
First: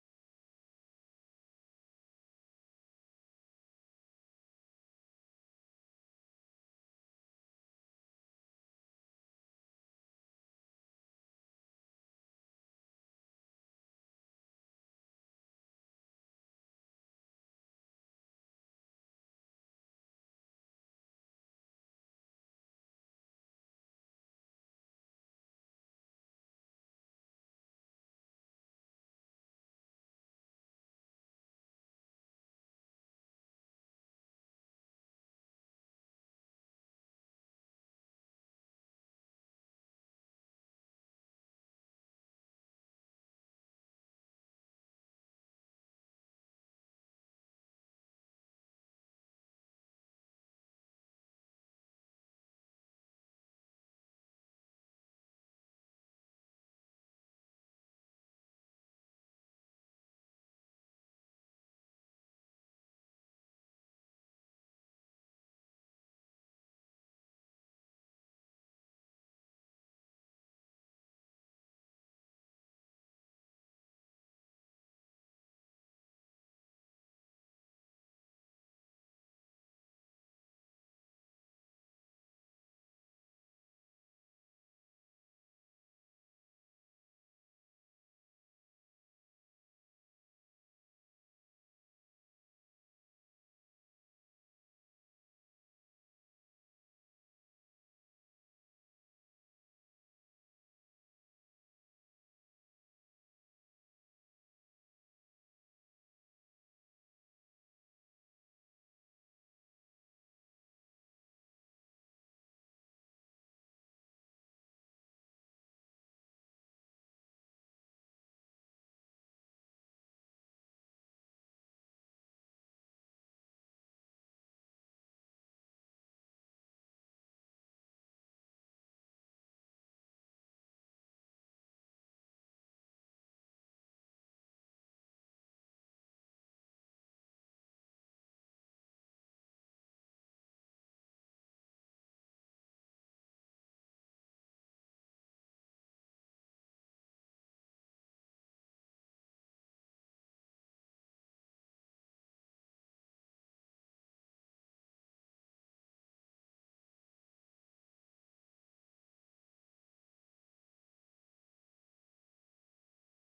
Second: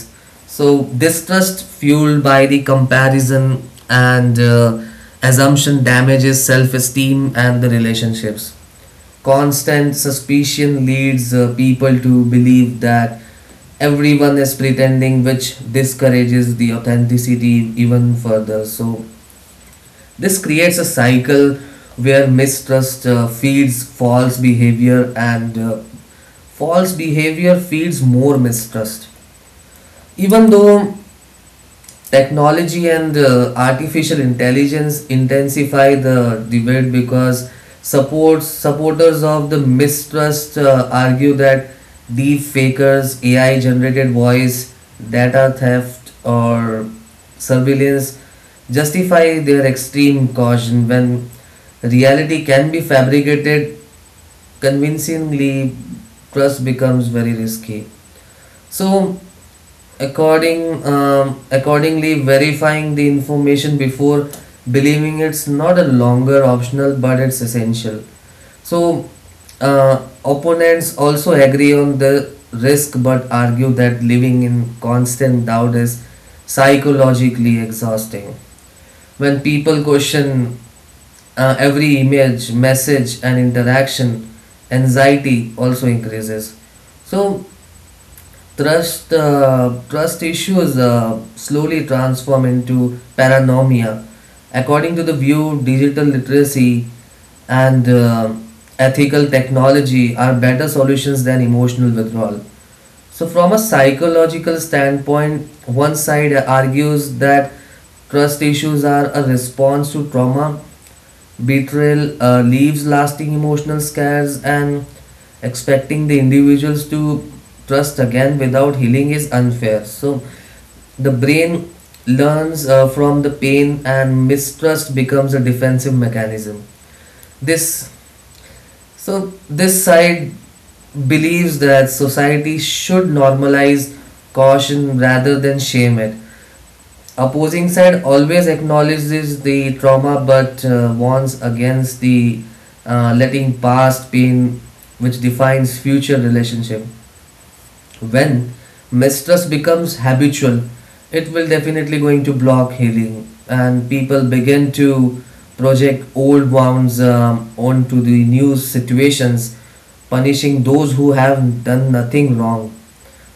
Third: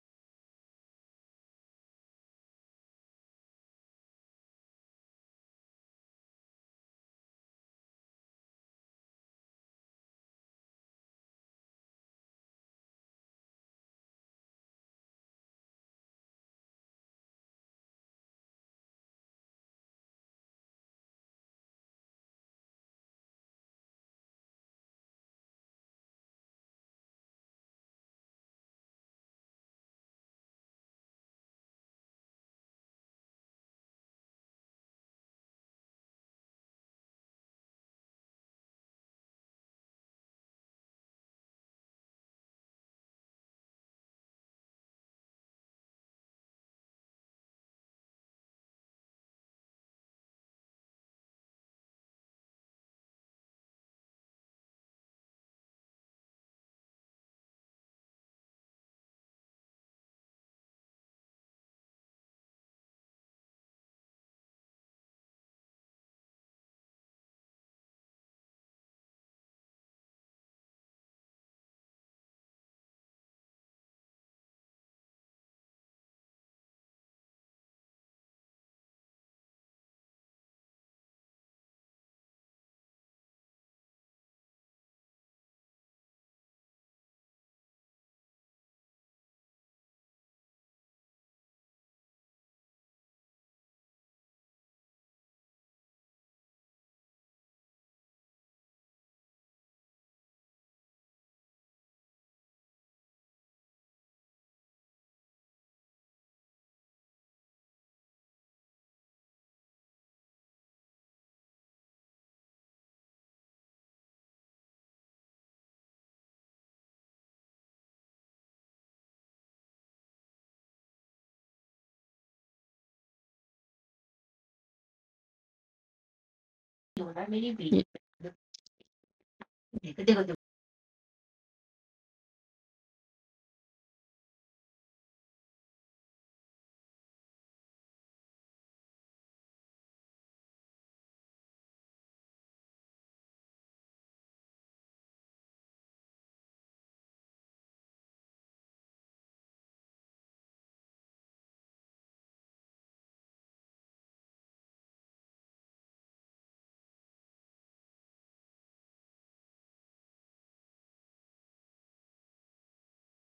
Speaker 1: So distrust fueled by the comparison and assumption damages self-esteem and the relationships. Constant suspicion leads people to believe that everyone is pretending, which discourages the authenticity even further. So this creates a cycle where mistrust feeds false behavior, and false behavior feeds more mistrust. Even though technology and artificial intelligence intensify the debate, because supports supporters of the mistrust argue that deep fakers ai generated voice, data theft, or surveillance justify their extreme caution. When reality can be fabricated convincingly, trust becomes very risky. So, accordingly, verifying the information before believing it's not a longer optional, but it's essential. So, opponents also agree on the risk, but argue that living in constant doubt is psychologically exhausting. When people question every image, message, and interaction, anxiety also increases. So, trust issues slowly transform into paranoia. According to the view, digital literacy and ethical technology are better solutions than emotional withdrawal. So, from a psychological standpoint, one side argues that trust issues are a response to trauma. Betrayal leaves lasting emotional scars, and expecting the individuals to trust again without healing is unfair. So, the brain learns from the pain, and mistrust becomes a defensive mechanism.
Speaker 2: Yeah.
Speaker 1: This so this side believes that society should normalize caution rather than shame it. Opposing side always acknowledges the trauma but warns against the letting past pain which defines future relationship. When mistrust becomes habitual, it will definitely going to block healing, and people begin to project old wounds onto the new situations, punishing those who have done nothing wrong.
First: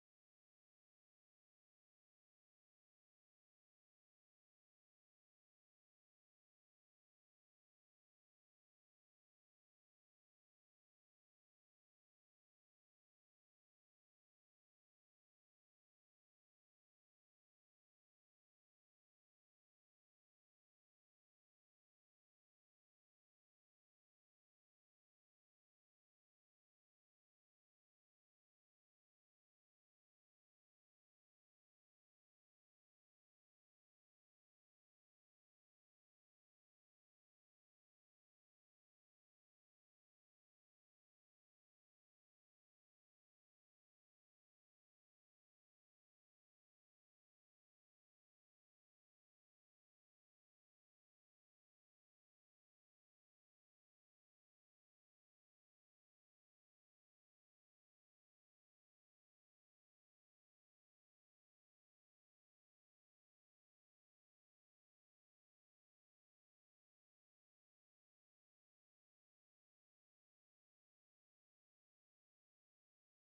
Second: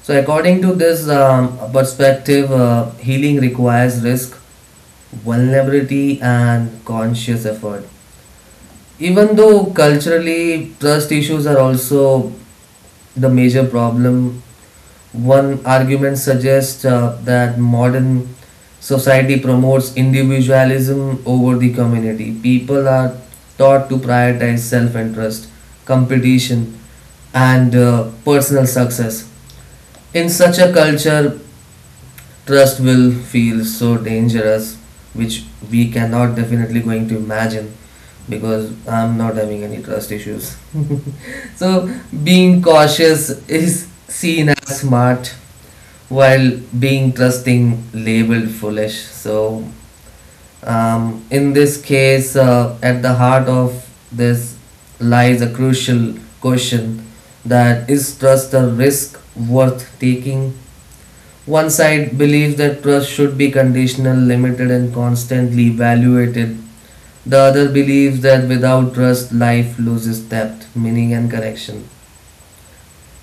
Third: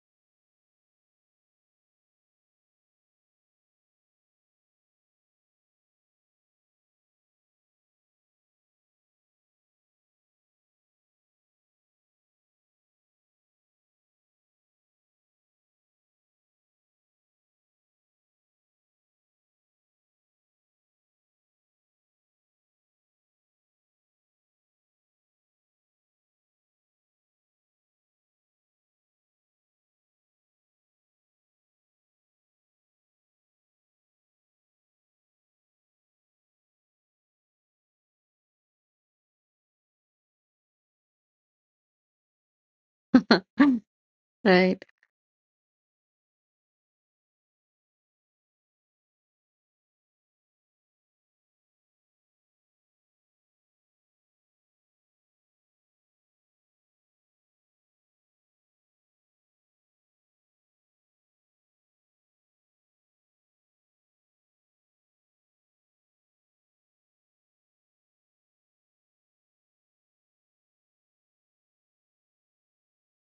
Speaker 1: So, according to this perspective, healing requires risk, vulnerability and conscious effort. Even though culturally trust issues are also the major problem, one argument suggests that modern society promotes individualism over the community. People are taught to prioritize self interest, competition, and personal success. In such a culture, trust will feel so dangerous, which we cannot definitely going to imagine, because I'm not having any trust issues. So being cautious is seen as
Speaker 2: Right.
Speaker 1: smart while being trusting labeled foolish. So in this case, at the heart of this lies a crucial question, that is, trust a risk worth taking? One side believes that trust should be conditional, limited, and constantly evaluated. The other believes that without trust, life loses depth, meaning, and correction.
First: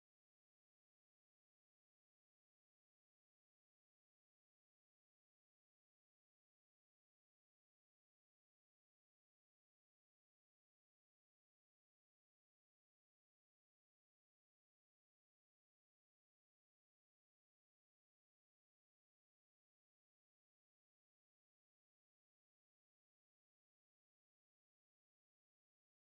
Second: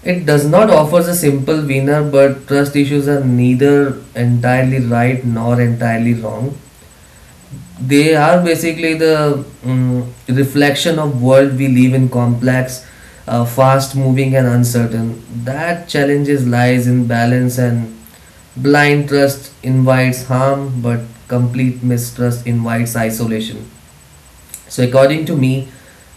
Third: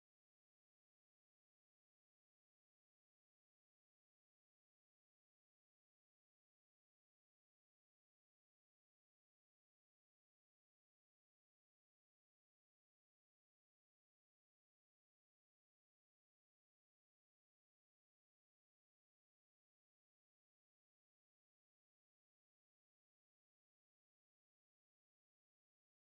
Speaker 1: It does not offer a simple winner, but trust issues are neither entirely right nor entirely wrong. They are basically the reflection of world we live in, complex, fast moving and uncertain. That challenges lies in balance, and blind trust invites harm, but complete mistrust invites isolation. So, according to me,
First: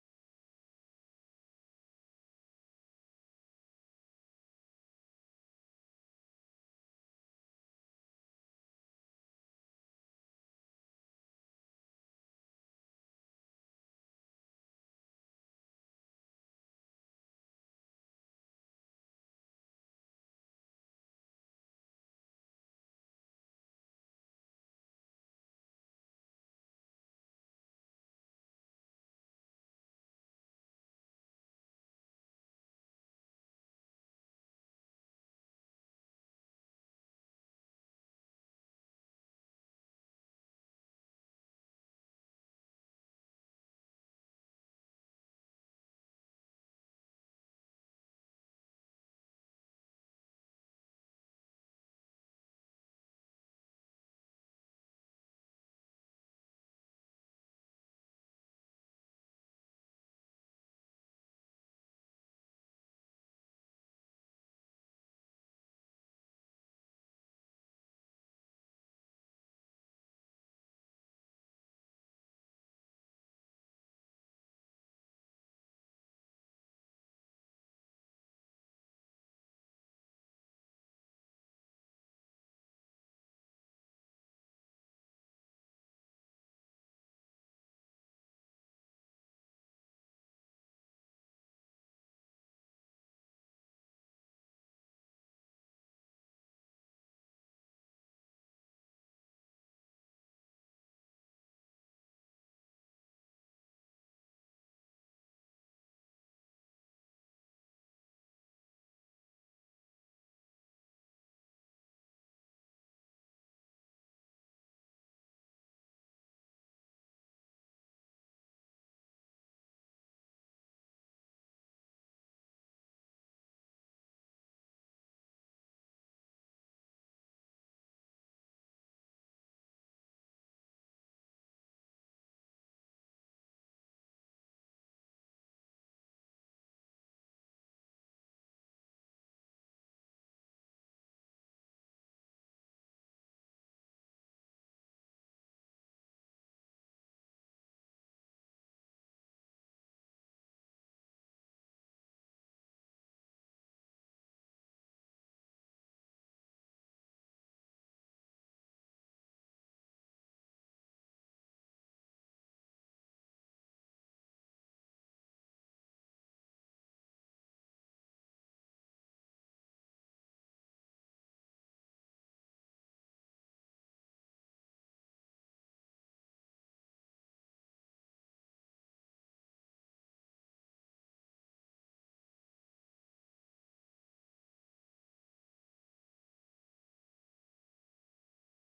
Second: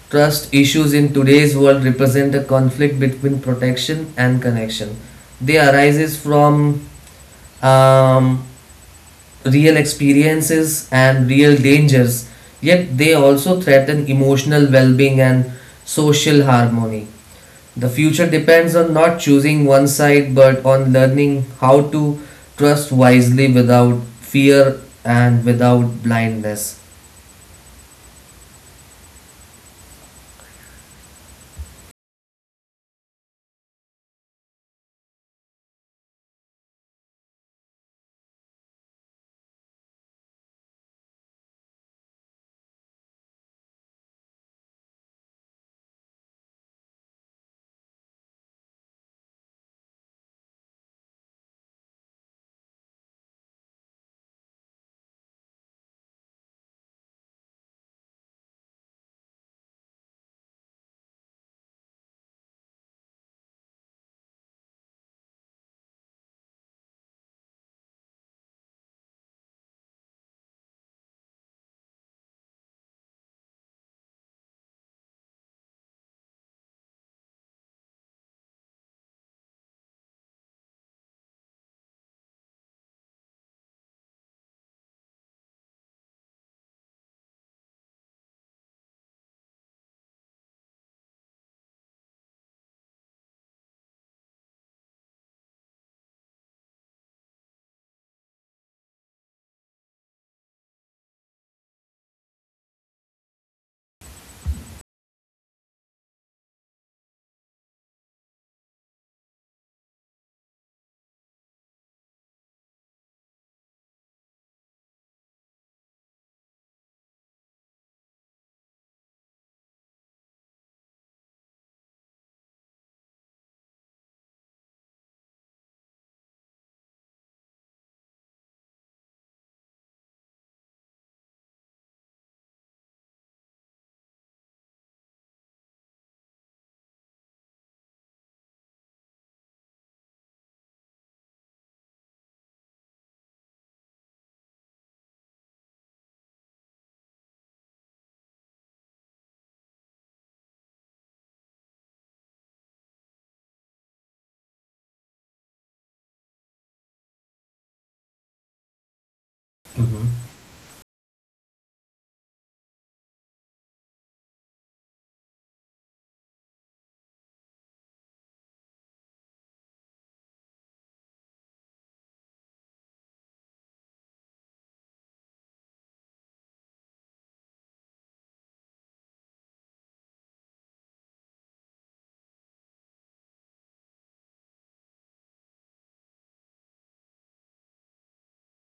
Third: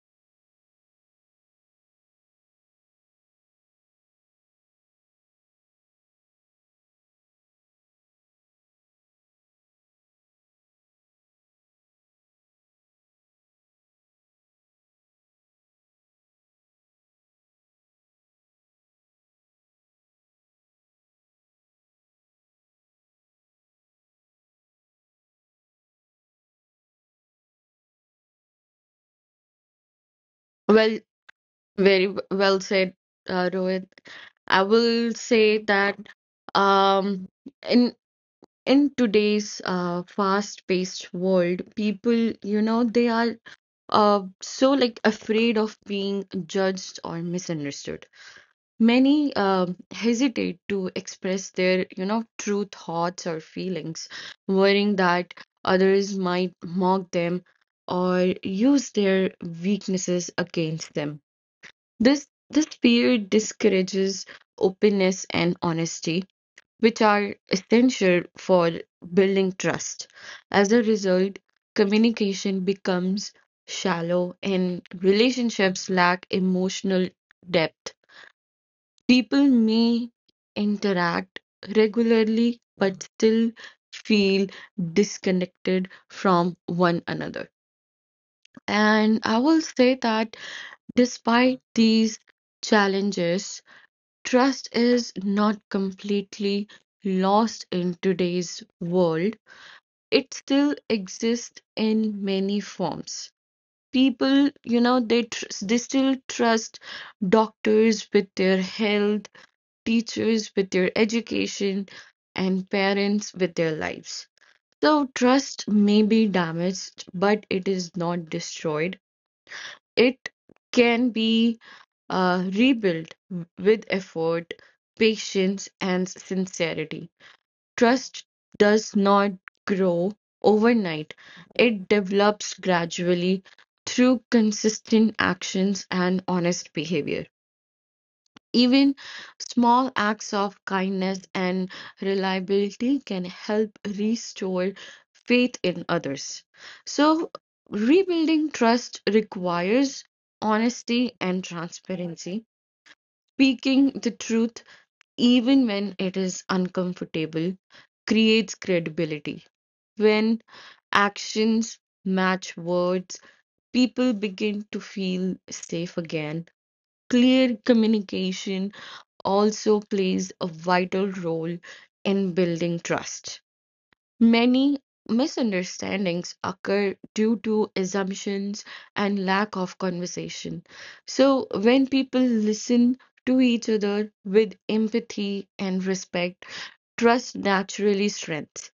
Speaker 1: trust issues in today's world represent a conflict between protection and connection. They arises from um, real experiences and real dangers, yet they also threaten emotional well-being and social harmony. The future depends on not choosing one side but on learning how to trust wisely without fear and without blindness.
Speaker 2: Well, well said, Rohit. I will say that um, in today's fast-paced world, people, you know, they are so like afraid of being judged or misunderstood. Many hesitate to express their, you know, true thoughts or feelings, worrying that others might mock them or use their weaknesses against them. This fear discourages openness and honesty, which are essential for building trust. As a result, communication becomes shallow and relationships lack emotional depth. People may interact regularly but still feel disconnected from one another. And I will say that despite these challenges, trust is not completely lost in today's world. It still exists in many forms. People, you know, they still trust doctors with their health, teachers with their education, and parents with their lives. So, trust may be damaged, but it is not destroyed. It can be rebuilt with effort, patience, and sincerity. Trust does not grow overnight, it develops gradually through consistent actions and honest behavior. Even small acts of kindness and reliability can help restore faith in others. So, rebuilding trust requires honesty and transparency. Speaking the truth even when it is uncomfortable creates credibility.
Speaker 1: Mm-hmm.
Speaker 2: When actions match words, people begin to feel safe again. Clear communication also plays a vital role in building trust. Many misunderstandings occur due to assumptions and lack of conversation. So, when people listen to each other with empathy and respect, trust naturally strengthens.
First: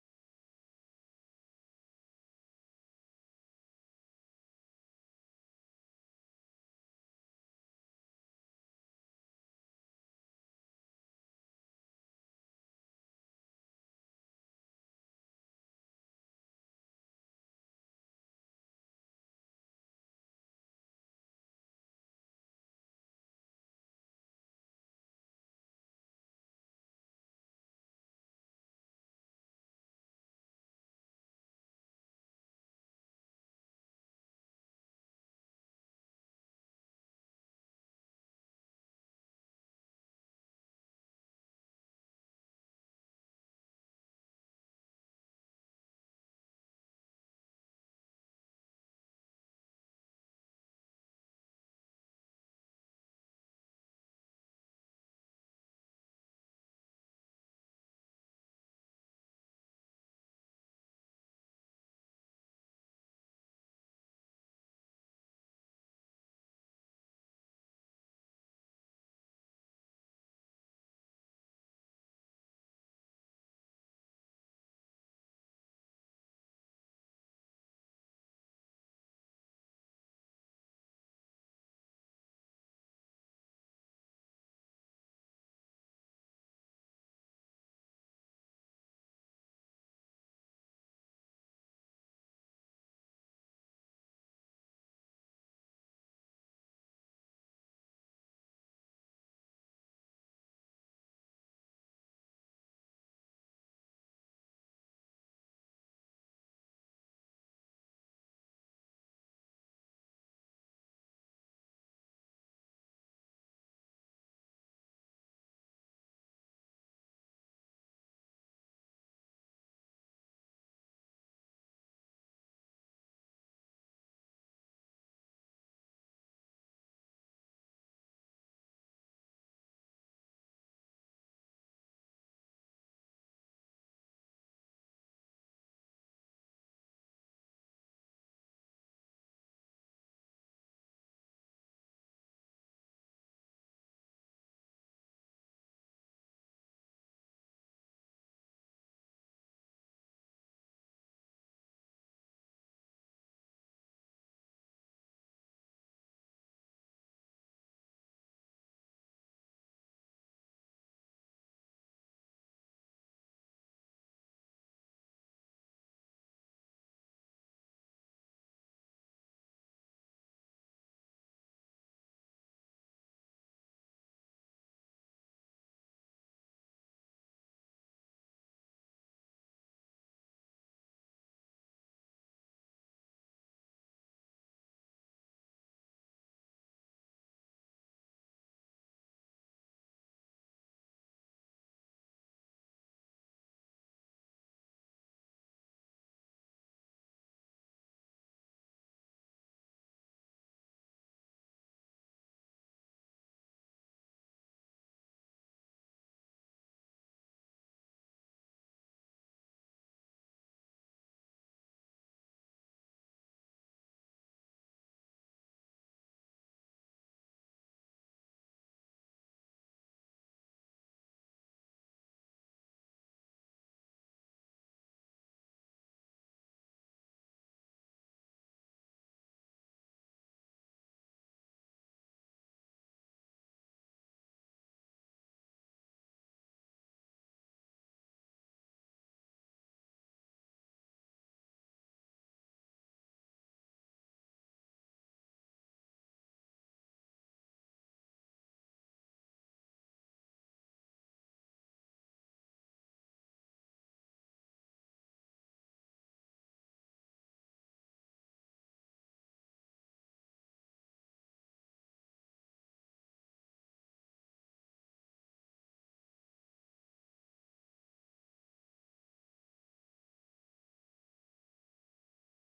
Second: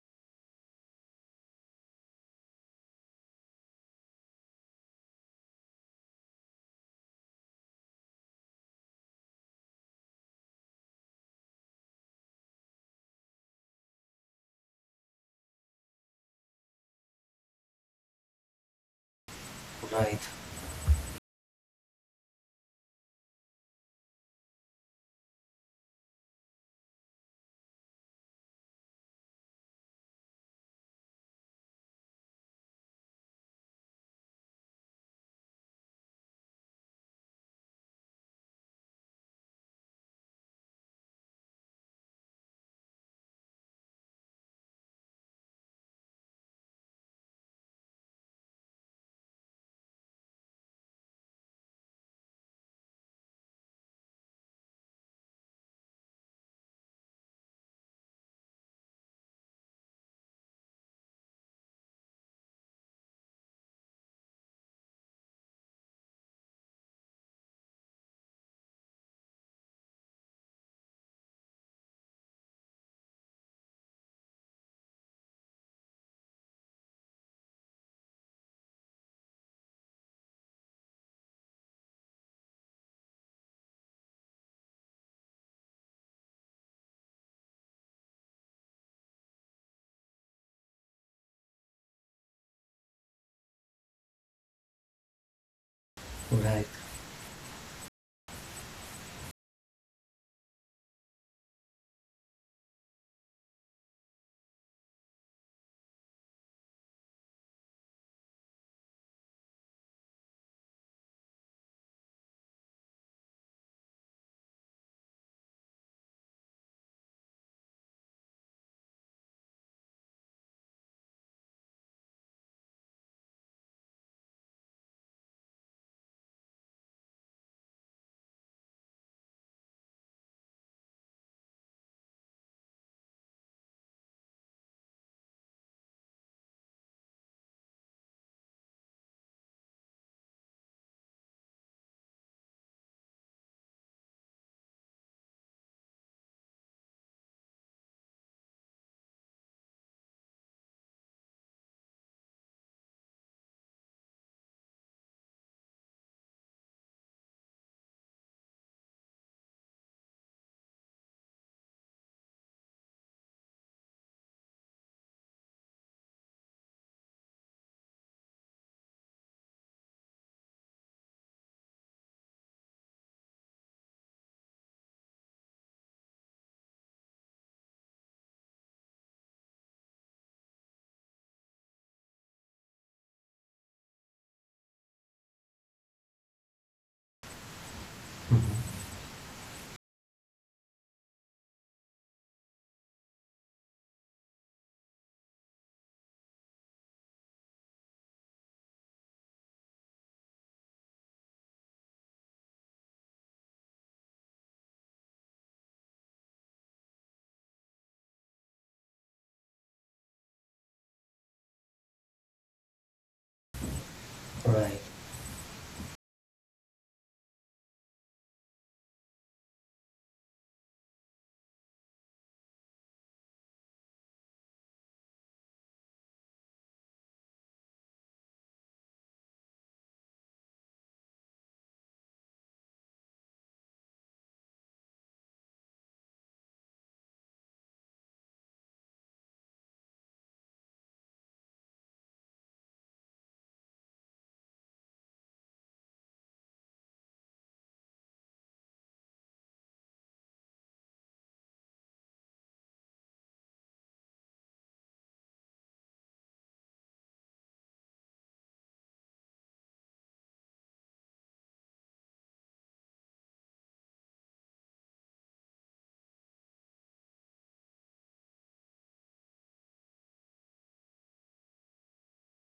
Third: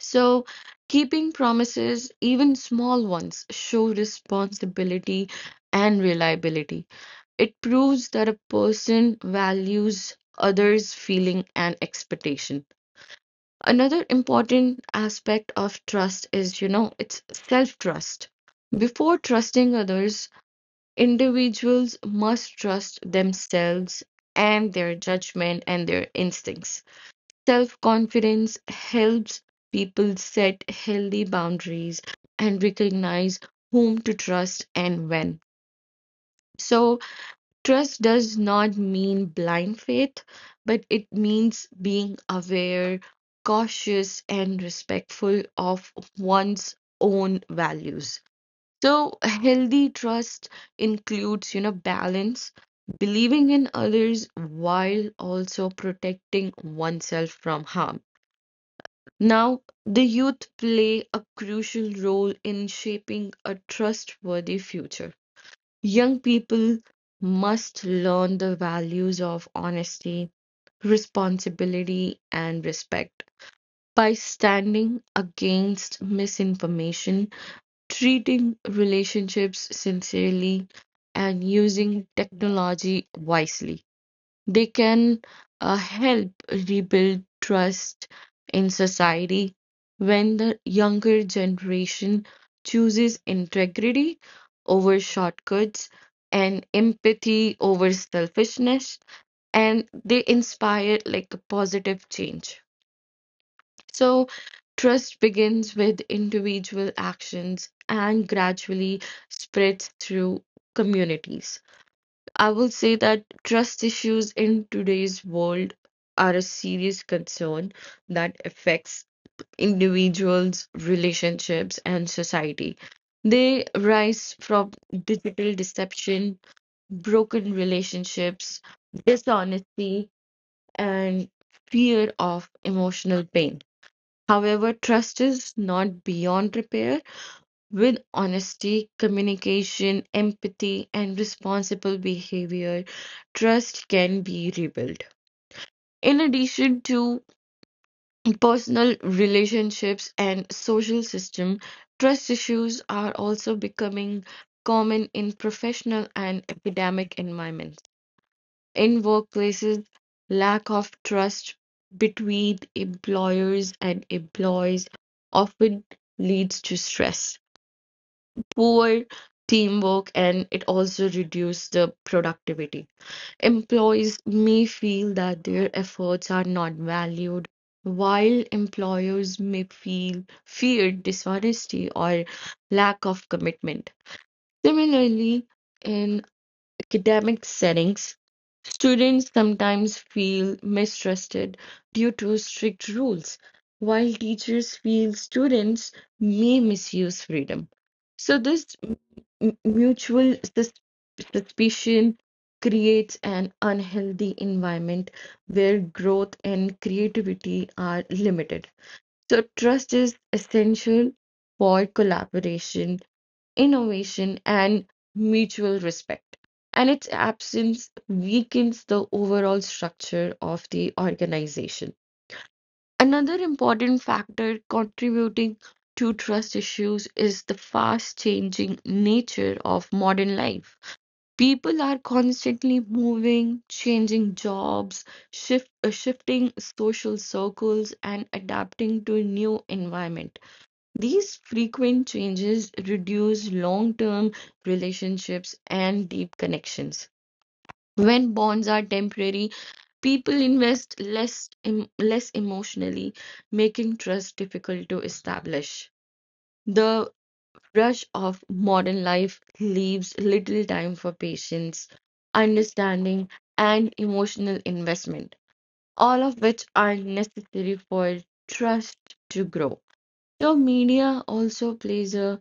Speaker 2: So, keeping promises, even small ones, show responsibility and reliability. It proves that a person values others' feeling and expectation. Another important aspect of trust is, you know, it's self-trust. Before trusting
Speaker 1: Right,
Speaker 2: others, individuals must trust themselves and their judgment and their instincts. Self-confidence helps people set healthy boundaries and recognize whom to trust and when. So, trust does not mean blind faith, but it means being aware, cautious, and respectful of one's own values. So, healthy trust includes, you know, balance, believing in others while also protecting oneself from harm. Now, the youth play a crucial role in shaping a trustworthy future. Young people must learn the values of honesty, responsibility, and respect by standing against misinformation, treating relationships sincerely, and using technology wisely. They can help rebuild trust in society. When the younger generation chooses integrity over shortcuts and
Speaker 1: right,
Speaker 2: empathy over selfishness, and they inspire like a positive change. So, trust begins with individual actions and gradually spreads through communities. I will say that trust issues in today's world are a serious concern that affects individuals, relationships, and society. They rise from digital deception, broken relationships, dishonesty, and fear of emotional pain. However, trust is not beyond repair. With honesty, communication, empathy, and responsible behavior, trust can be rebuilt. In addition to personal relationships and social system, trust issues are also becoming common in professional and academic environments. In workplaces, lack of trust between employers and employees often leads to stress, poor teamwork, and it also reduces the productivity. Employees may feel that their efforts are not valued, while employers may feel fear dishonesty or lack of commitment. Similarly, in academic settings, students sometimes feel mistrusted due to strict rules, while teachers feel students may misuse freedom. So, this mutual suspicion creates an unhealthy environment where growth and creativity are limited. So, trust is essential for collaboration, innovation,
Speaker 1: right.
Speaker 2: and mutual respect. And its absence weakens the overall structure of the organization. Another important factor contributing to trust issues is the fast changing nature of modern life. People are constantly moving, changing jobs, shifting social circles, and adapting to a new environment. These frequent changes reduce long-term relationships and deep connections. When bonds are temporary, people invest less emotionally, making trust difficult to establish. The rush of modern life leaves little time for patience, understanding, and emotional investment, all of which are necessary for trust to grow. The media also plays a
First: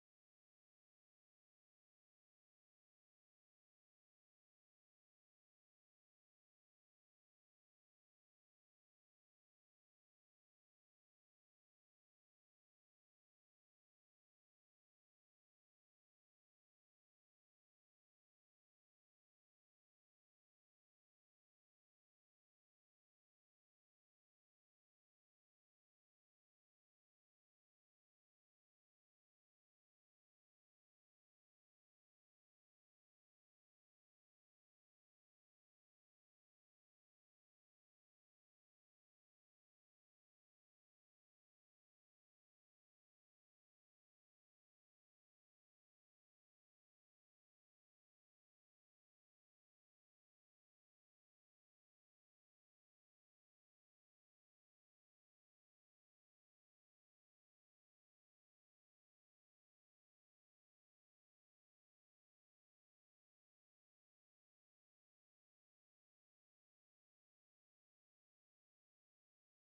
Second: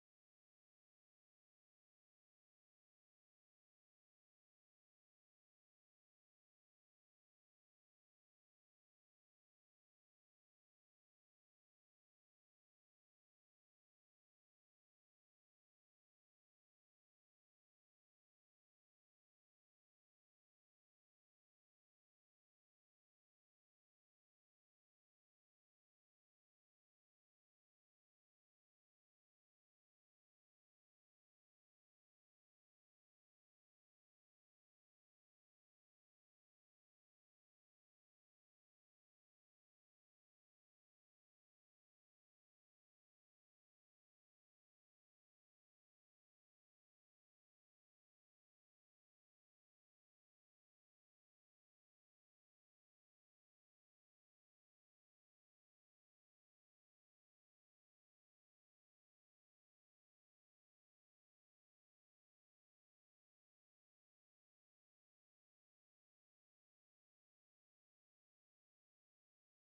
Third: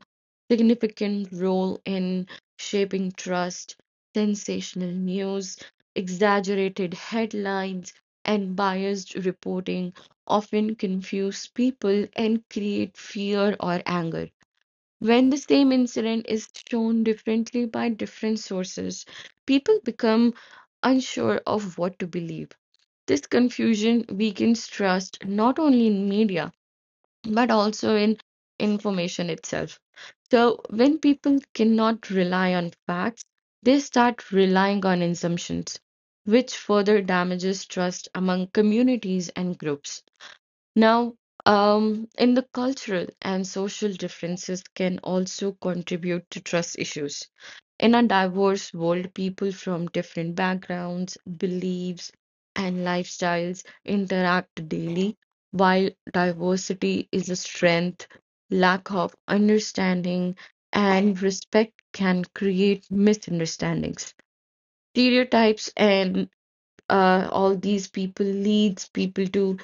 Speaker 2: significant role in shaping trust. Sensational news, exaggerated headlines, and biased reporting often confuse people and create fear or anger. When the same incident is shown differently by different sources, people become unsure of what to believe. This confusion weakens trust not only in media but also in information itself. So when people cannot rely on facts, they start relying on assumptions, which further damages trust among communities and groups. Now, in the cultural and social differences can also contribute to trust issues. In a diverse world, people from different backgrounds, beliefs, and lifestyles interact daily. While diversity is a strength, lack of understanding and respect can create misunderstandings. Stereotypes and all these people leads people to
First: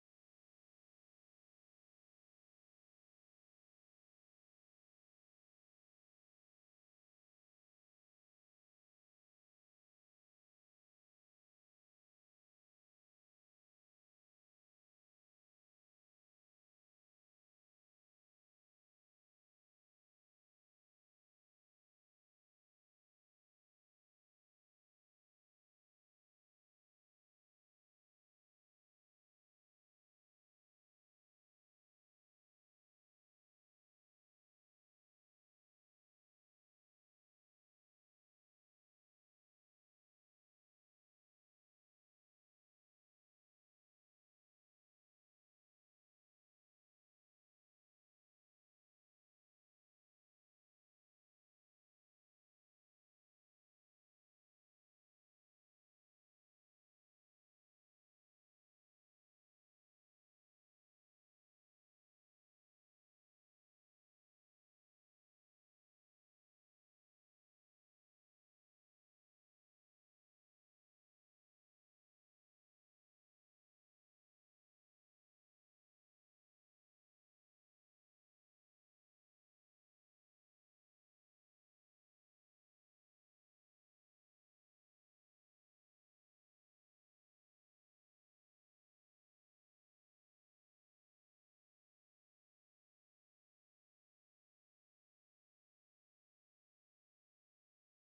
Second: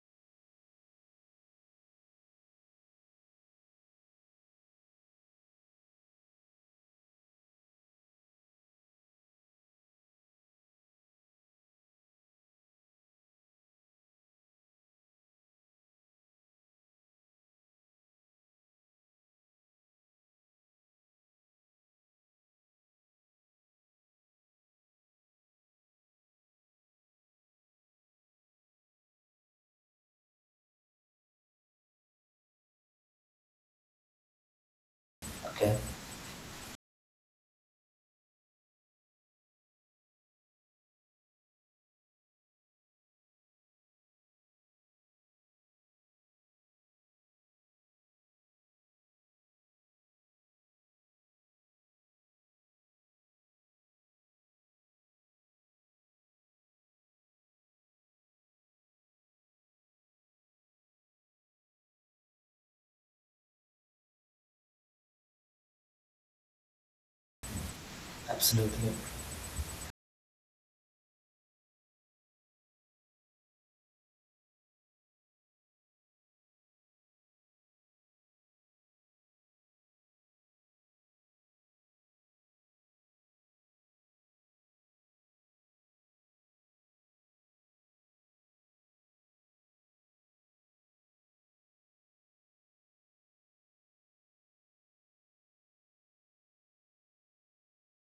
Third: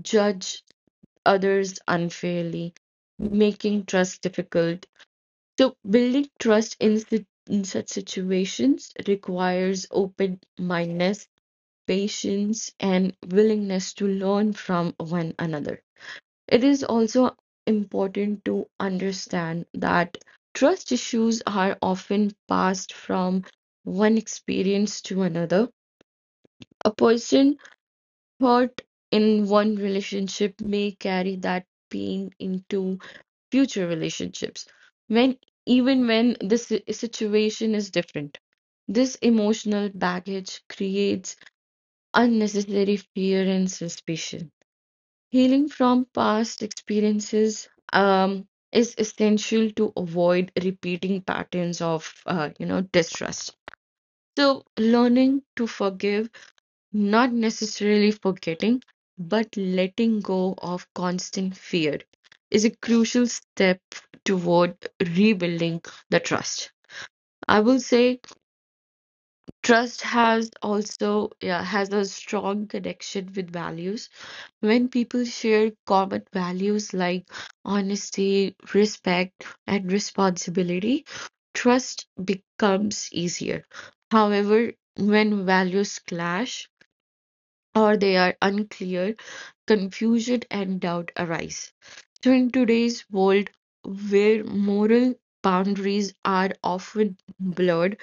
Speaker 2: judge others unfairly, making trust difficult. So, building trust in such situations requires open mindedness, patience, and willingness to learn from one another. It is also important to understand that trust issues are often passed from one experience to another. A person hurt in one relationship may carry that pain into future relationships when
Speaker 1: Okay,
Speaker 2: even when the si- situation is different. This emotional baggage creates unnecessary fear and suspicion. Healing from past experiences is essential to avoid repeating patterns of, you know, distrust. So learning to forgive, not necessarily forgetting, but letting go of constant fear is a crucial step toward rebuilding the trust. I will say
Speaker 1: absolutely,
Speaker 2: trust has also, yeah, has a strong connection with values. When people share common values like honesty, respect, and responsibility, trust becomes easier. However, when values clash, or they are unclear, confusion and doubt arise. So, in today's world where moral boundaries are often blurred,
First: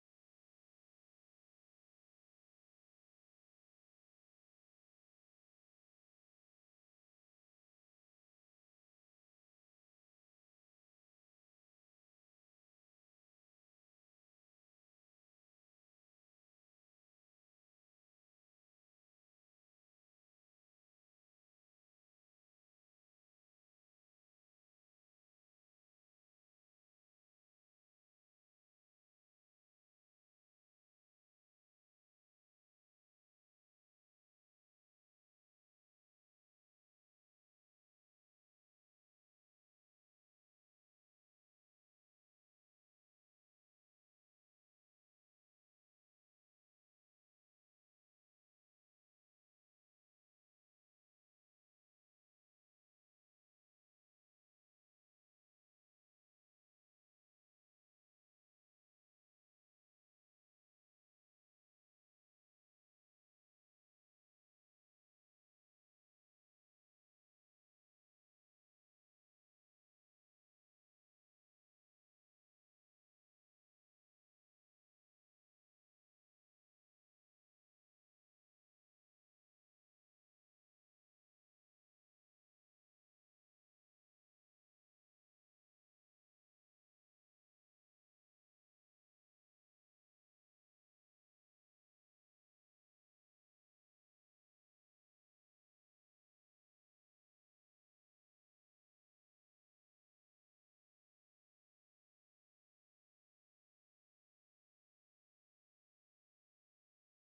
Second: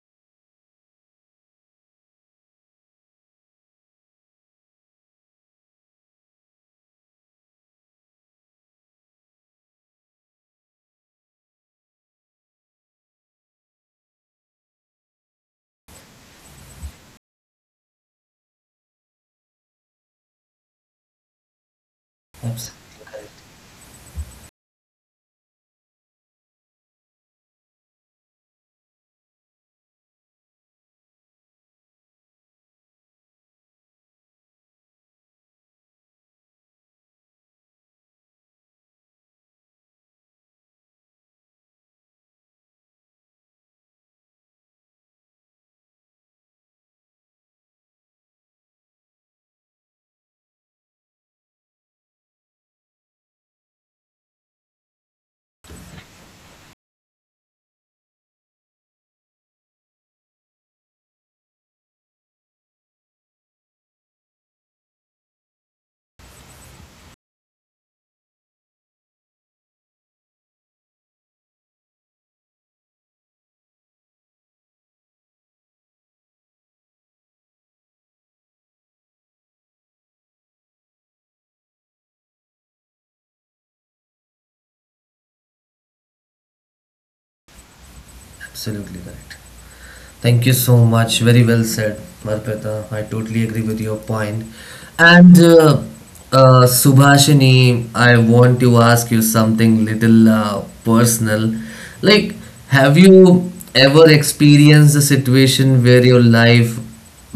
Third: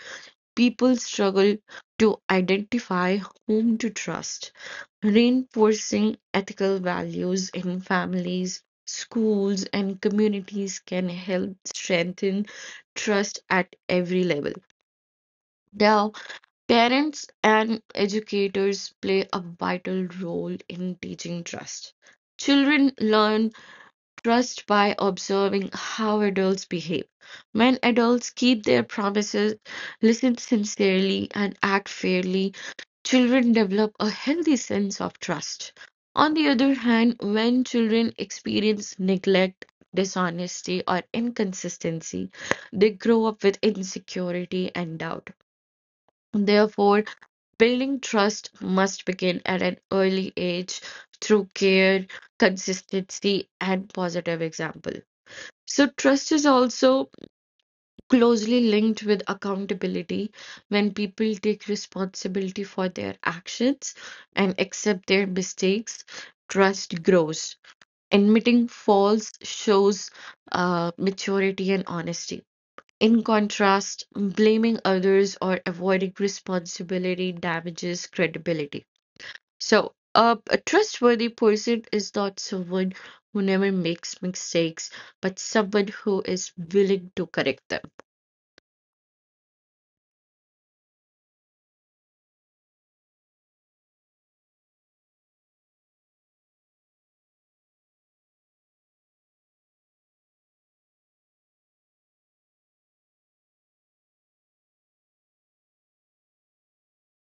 Speaker 2: people struggle to identify whom to trust. Reinforcing ethical values in families, schools, and communities can help strengthen trust at every level. Now, parents and educators play a vital role in teaching trust. Children learn trust by observing how adults behave. When adults keep their promises, listen sincerely, and act fairly, children develop a healthy sense of trust. On the other hand, when children experience neglect, dishonesty, or inconsistency, they grow up with insecurity and doubt. Therefore, building trust must begin at an early age through care, consistency, and positive example. So, trust is also closely linked with accountability. When people take responsibility for their actions and accept their mistakes, trust grows. Admitting faults shows maturity and honesty. In contrast, blaming others or avoiding responsibility damages credibility. So, a trustworthy person is not someone who never makes mistakes, but someone who is willing to correct them.
Speaker 1: absolutely right. Thank you so much. Very well said, Marpeta. I totally agree with your point. And Subhashini, I want to ask you something little personal. Like, have you ever experienced a situation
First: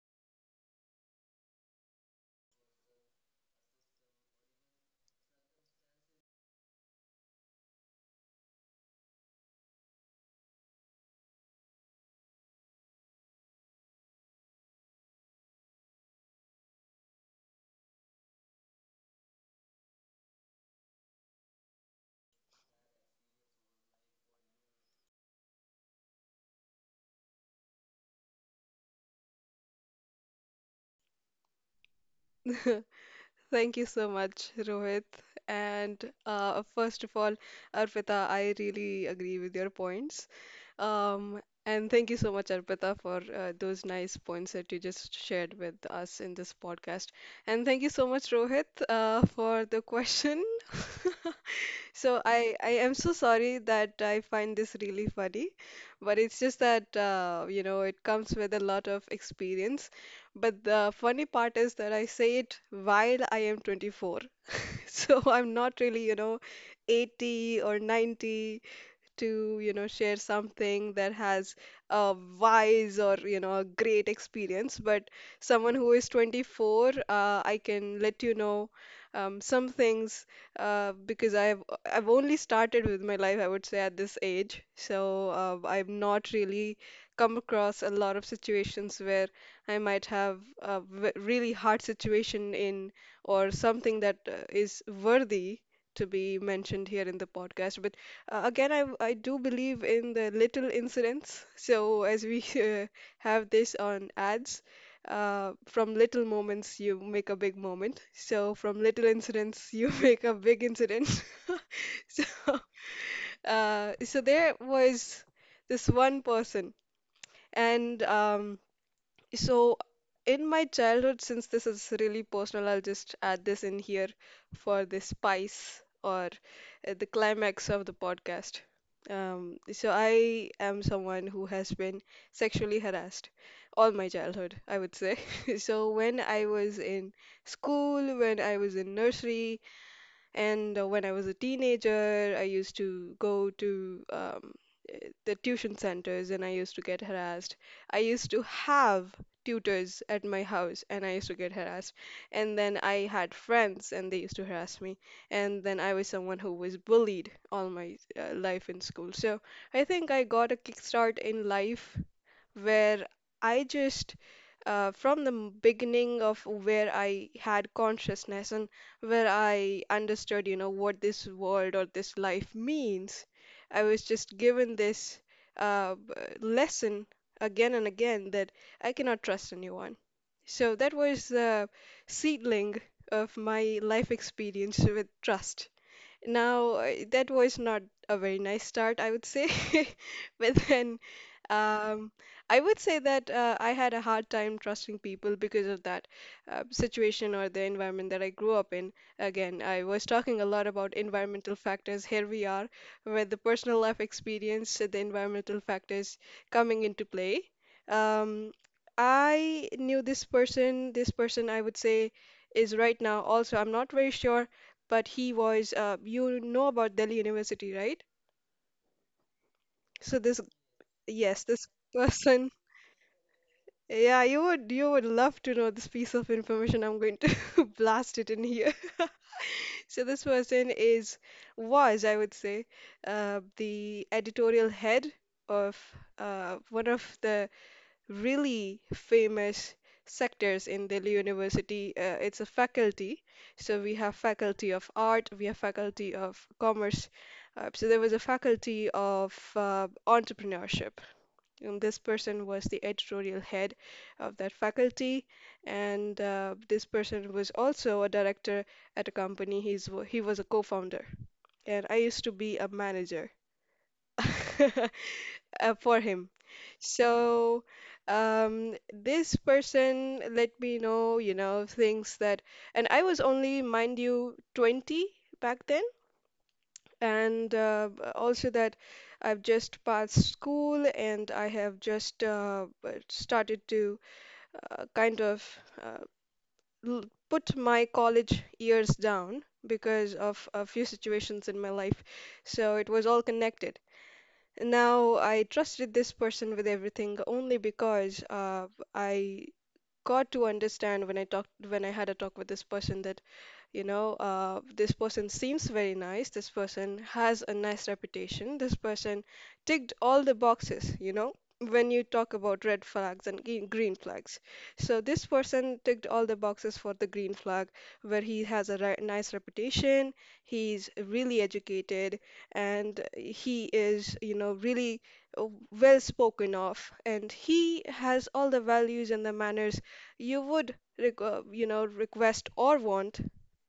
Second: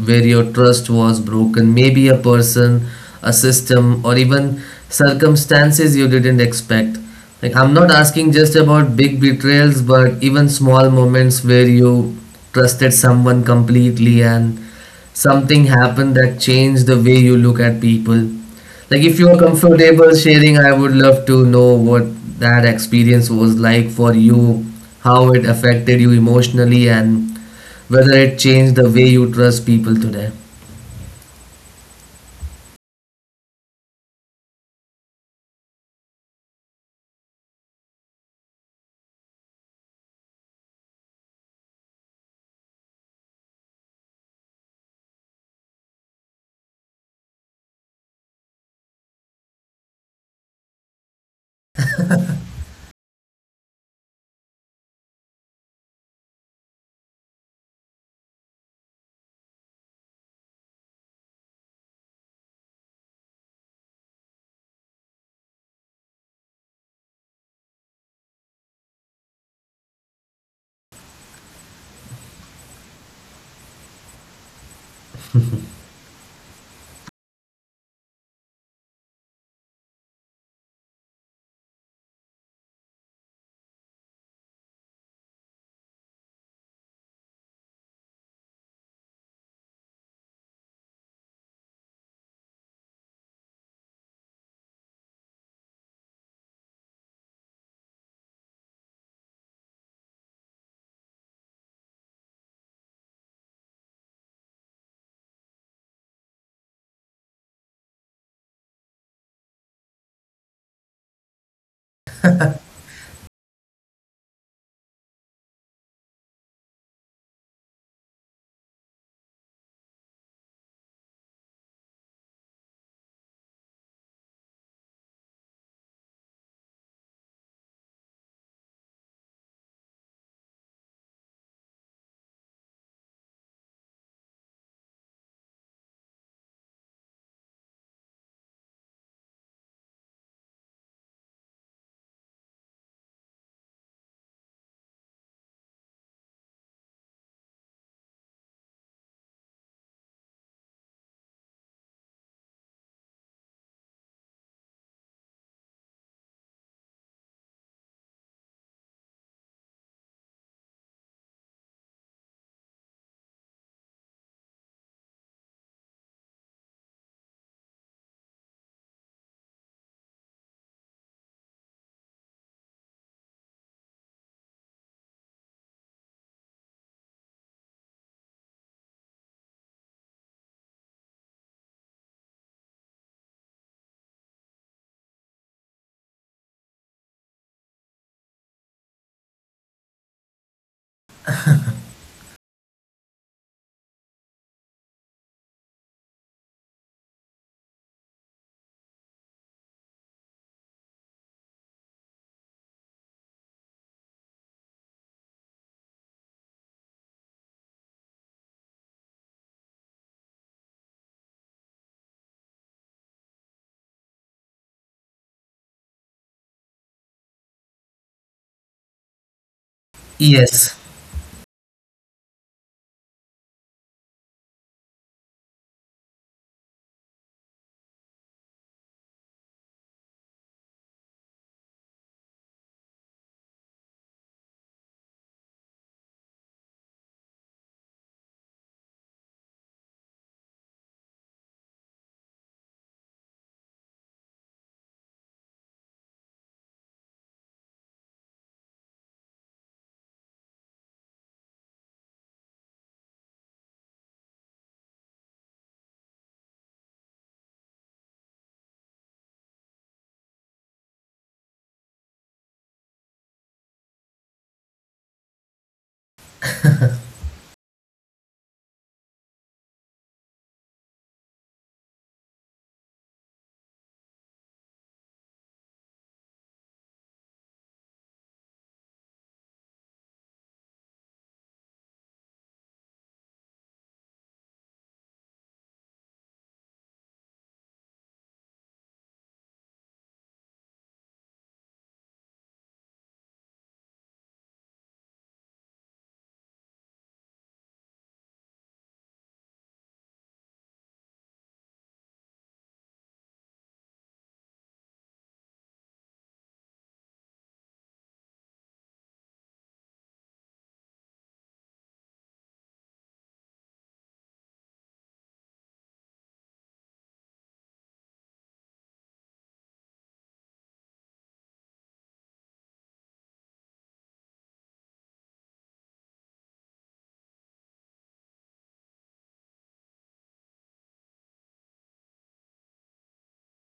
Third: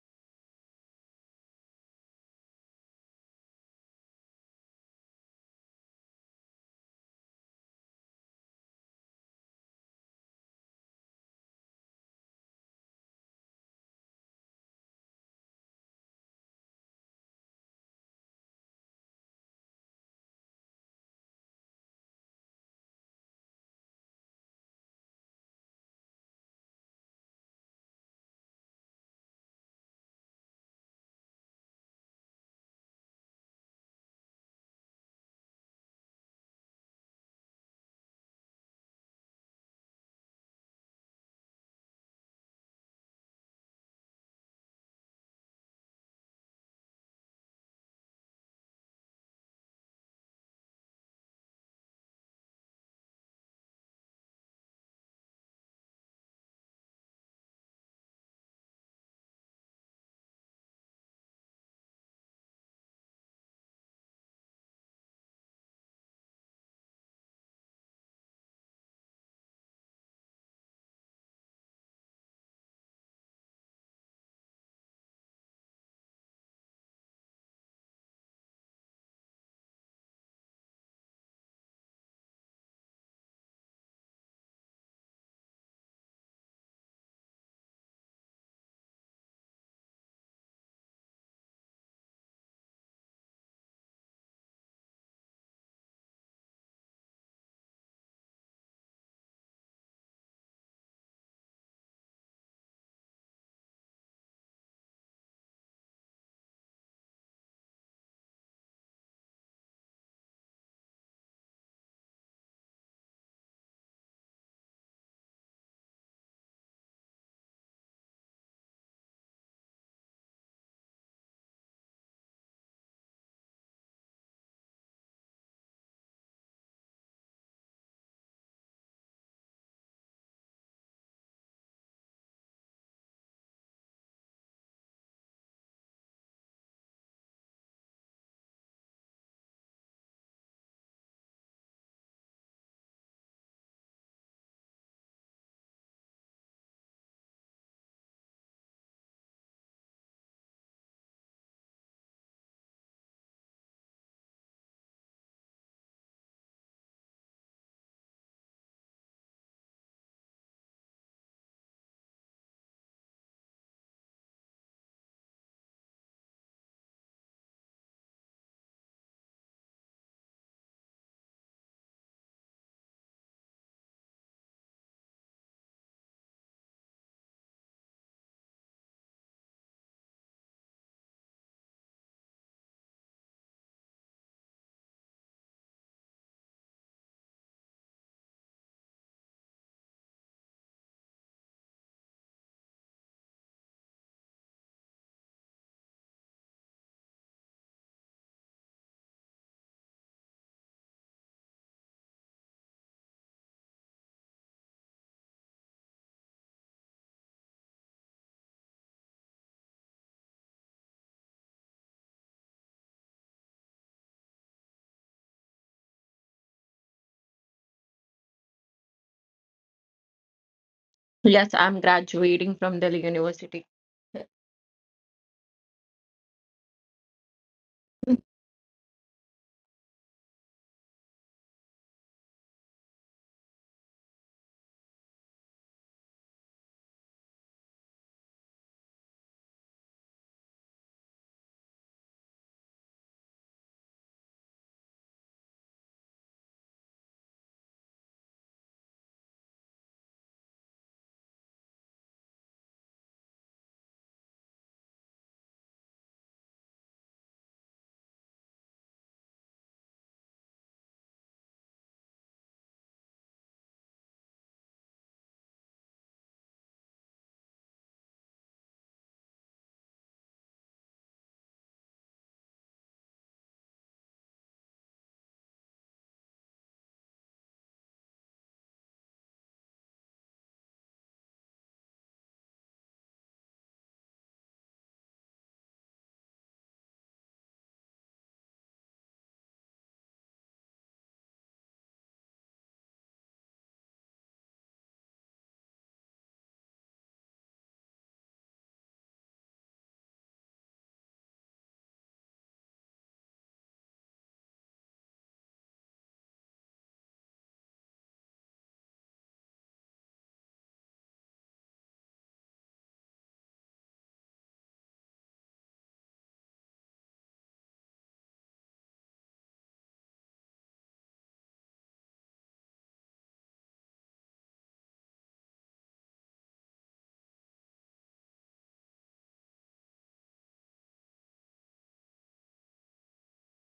Speaker 1: where your trust was broken, maybe a person, a system, or even circumstances you didn't expect. Like, I'm not asking just about big betrayals, but even small moments where you trusted someone completely and something happened that changed the way you look at people. Like, if you're comfortable sharing, I would love to know what that experience was like for you, how it affected you emotionally, and whether it changed the way you trust people today.
Speaker 3: Thank you so much, Rohit. And first of all, Arpita, I really agree with your points. Um, and thank you so much, Arpita, for those nice points that you just shared with us in this podcast. And thank you so much, Rohit, for the question. So I am so sorry that I find this really funny, but it's just that you know it comes with a lot of experience. But the funny part is that I say it while I am 24. So I'm not really, 80 or 90 to, share something that has a wise or, a great experience. But someone who is 24, I can let you know some things because I've only started with my life, I would say, at this age. So I've not really come across a lot of situations where I might have a v really hard situation in or something that is worthy to be mentioned here in the podcast. But again, I do believe in the little incidents. So as we have this on ads, from little moments you make a big moment. So from little incidents you make a big incident. So so there was this one person, and. So, in my childhood, since this is really personal, I'll just add this in here for the spice or the climax of the podcast. So, I am someone who has been sexually harassed all my childhood, I would say. So, when I was in school, when I was in nursery, and when I was a teenager, I used to go to the tuition centers and I used to get harassed. I used to have tutors at my house and I used to get harassed. And then I had friends and they used to harass me. And then I was someone who was bullied all my life in school. So I think I got a kickstart in life where I just, from the beginning of where I had consciousness and where I understood, what this world or this life means, I was just given this uh, b- lesson again and again that I cannot trust anyone. So that was the seedling of my life experience with trust. Now, that was not a very nice start, I would say. But then um, I would say that I had a hard time trusting people because of that situation or the environment that I grew up in. Again, I was talking a lot about environmental factors. Here we are, with the personal life experience, the environmental factors coming into play. Um, I knew this person I would say is right now also, I'm not very sure, but he was, you know about Delhi University, right? So this,
Speaker 1: Yes.
Speaker 3: yes,
Speaker 2: Yes,
Speaker 3: this
Speaker 2: I'm
Speaker 3: person.
Speaker 2: graduating from Delhi University.
Speaker 3: Yeah, you would love to know this piece of information. I'm going to blast it in here. So this person is was, I would say, the editorial head of one of the really famous sectors in Delhi University. It's a faculty. So we have faculty of art, we have faculty of commerce. So there was a faculty of entrepreneurship. This person was the editorial head of that faculty, and this person was also a director at a company. He was a co-founder, and I used to be a manager uh, for him. So this person let me know, things that, and I was only, mind you, 20 back then and also that I've just passed school and I have just started to kind of uh, l- put my college years down because of a few situations in my life. So it was all connected. Now I trusted this person with everything only because I got to understand when I talked when I had a talk with this person that this person seems very nice. This person has a nice reputation. This person ticked all the boxes, you know, when you talk about red flags and green flags. So this person ticked all the boxes for the green flag, where he has a nice reputation. He's really educated, and he is, really uh, well spoken of, and he has all the values and the manners you would request or want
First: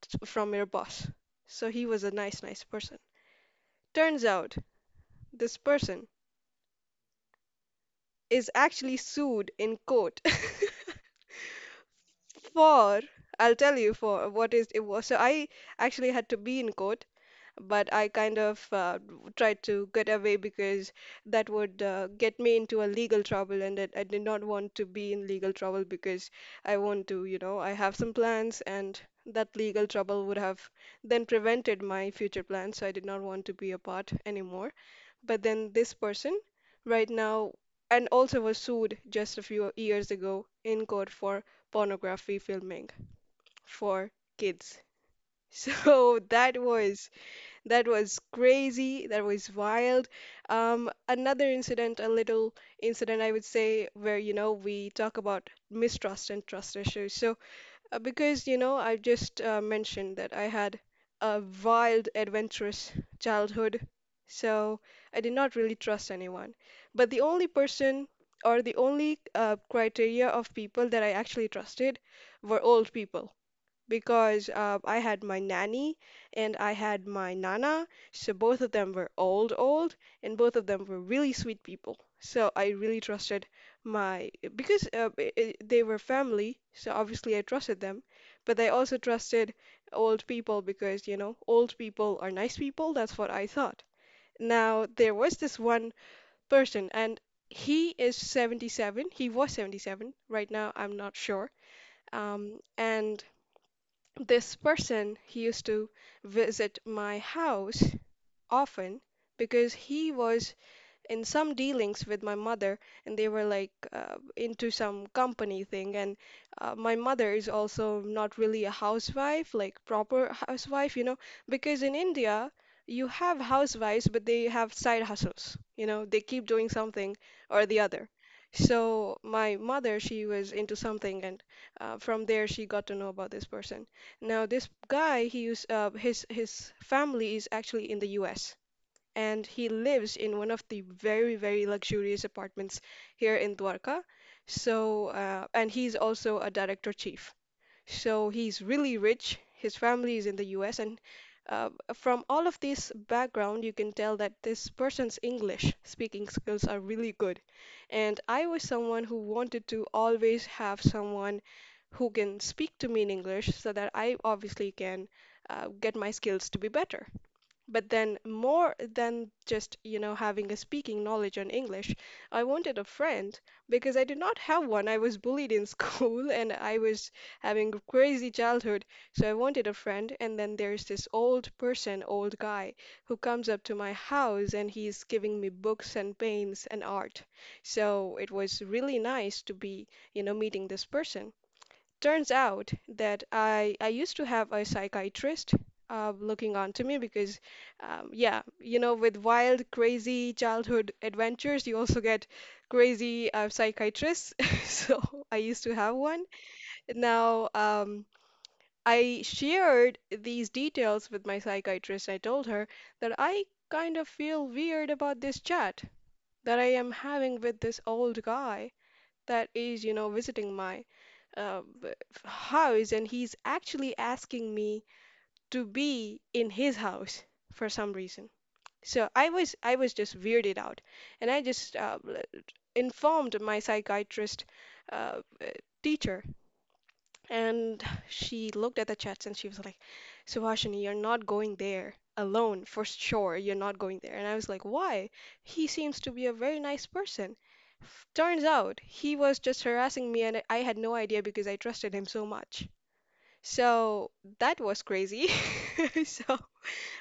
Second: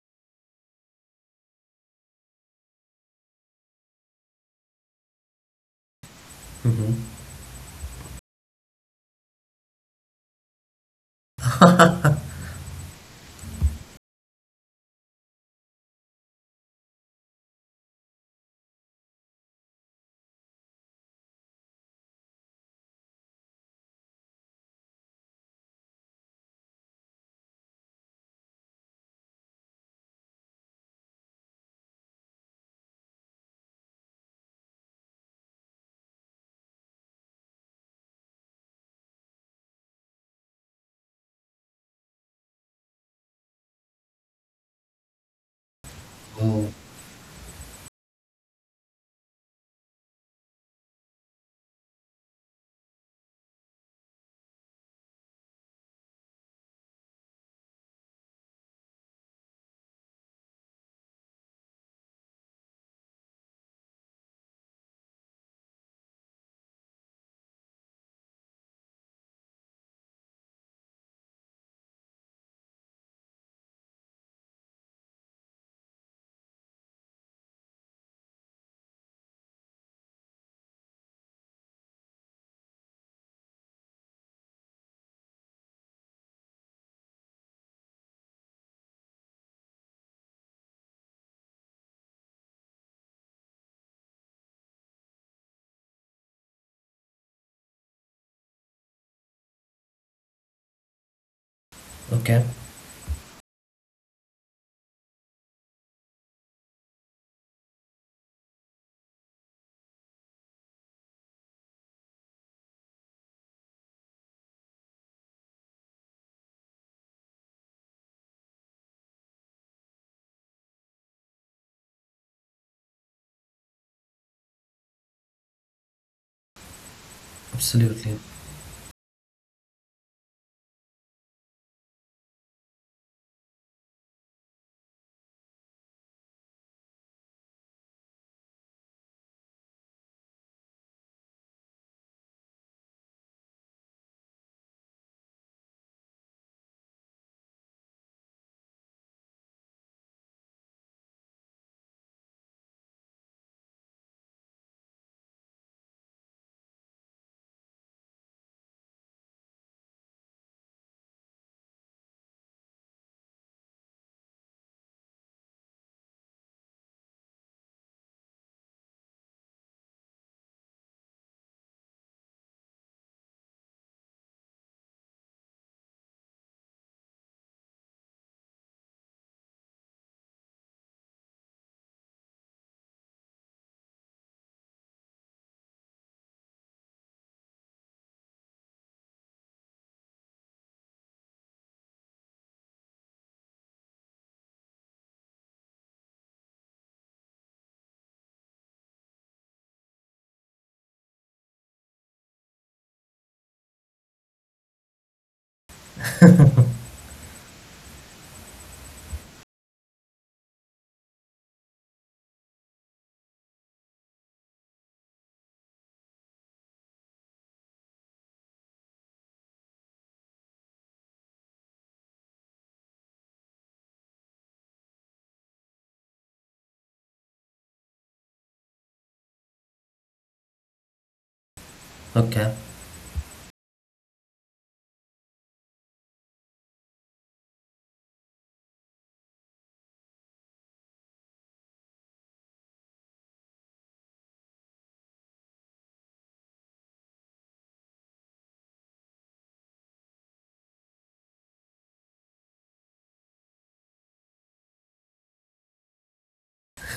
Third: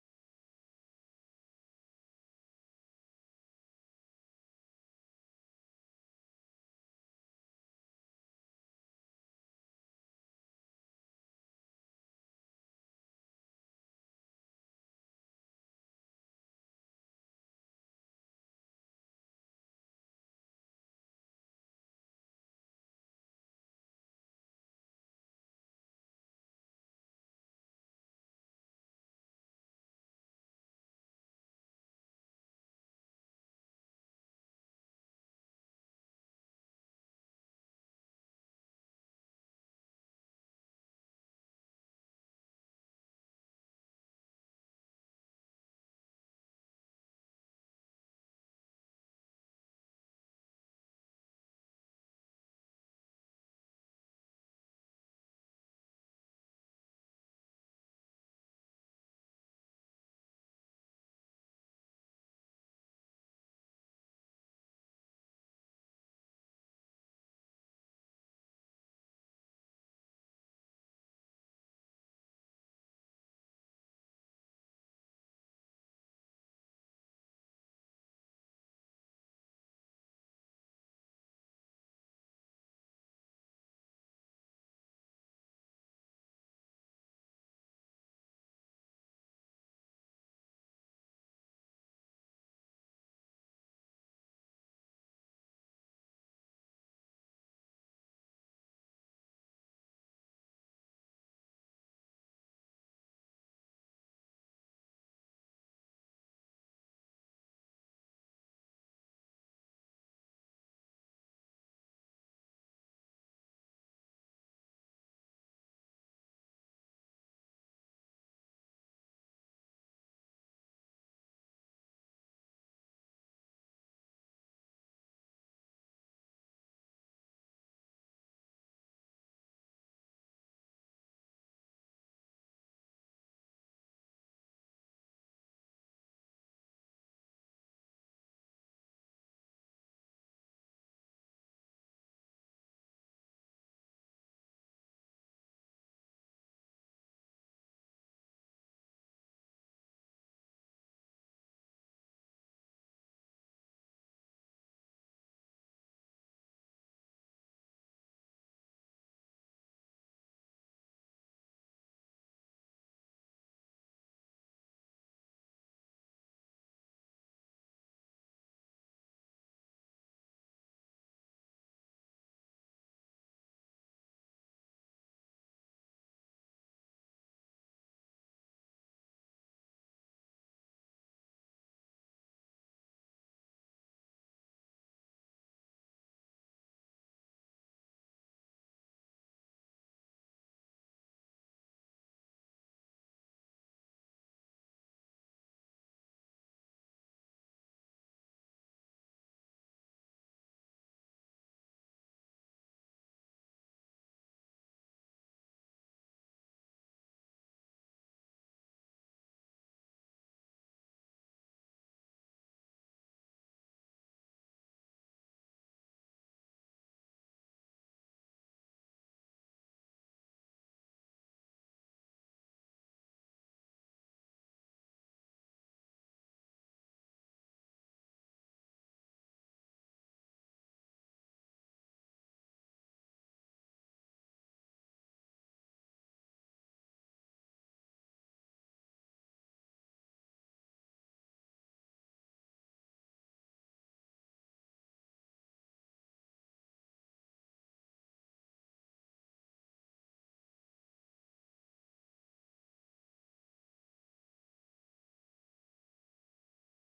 Speaker 3: from your boss. So he was a nice, nice person. Turns out this person is actually sued in court for, I'll tell you for what is it was. So I actually had to be in court, but I kind of tried to get away because that would get me into a legal trouble, and that I did not want to be in legal trouble because I want to, I have some plans and that legal trouble would have then prevented my future plans, so I did not want to be a part anymore. But then this person right now and also was sued just a few years ago in court for pornography filming for kids. So that
Speaker 1: Oh,
Speaker 3: was that was crazy, that was wild. Another incident, a little incident I would say where we talk about mistrust and trust issues. So because, I've just mentioned that I had a wild, adventurous childhood, so I did not really trust anyone. But the only person or the only criteria of people that I actually trusted were old people because I had my nanny and I had my nana. So both of them were old, old, and both of them were really sweet people. So I really trusted my because they were family, so obviously I trusted them. But I also trusted old people because old people are nice people. That's what I thought. Now there was this one person, and he is 77. He was 77. Right now, I'm not sure.
Speaker 1: okay.
Speaker 3: And this person, he used to visit my house often because he was in some dealings with my mother, and they were like into some company thing. And my mother is also not really a housewife, like proper housewife, because in India, you have housewives, but they have side hustles, they keep doing something or the other.
Speaker 1: Absolutely.
Speaker 3: So my mother, she was into something, and from there she got to know about this person. Now this guy, he used his family is actually in the U.S, and he lives in one of the very, very luxurious apartments here in Dwarka. So, and he's also a director chief. So he's really rich. His family is in the US, and from all of this background, you can tell that this person's English speaking skills are really good. And I was someone who wanted to always have someone who can speak to me in English so that I obviously can get my skills to be better. But then, more than just, having a speaking knowledge on English, I wanted a friend because I did not have one. I was bullied in school and I was having a crazy childhood. So I wanted a friend. And then there's this old person, old guy, who comes up to my house and he's giving me books and paints and art. So it was really nice to be, meeting this person. Turns out that I used to have a psychiatrist looking onto me because, yeah, with wild, crazy childhood adventures, you also get crazy psychiatrists. So I used to have one. Now, I shared these details with my psychiatrist. I told her that I kind of feel weird about this chat that I am having with this old guy that is, visiting my uh, b- house, and he's actually asking me to be in his house for some reason. So I was just weirded out, and I just
Speaker 1: Okay,
Speaker 3: informed my psychiatrist uh, uh, teacher, and she looked at the chats and she was like, "Subhashini, you're not going there." Alone for sure, you're not going there. And I was like, why? He seems to be a very nice person. Turns out he was just harassing me, and I had no idea because I trusted him so much. So that was crazy. So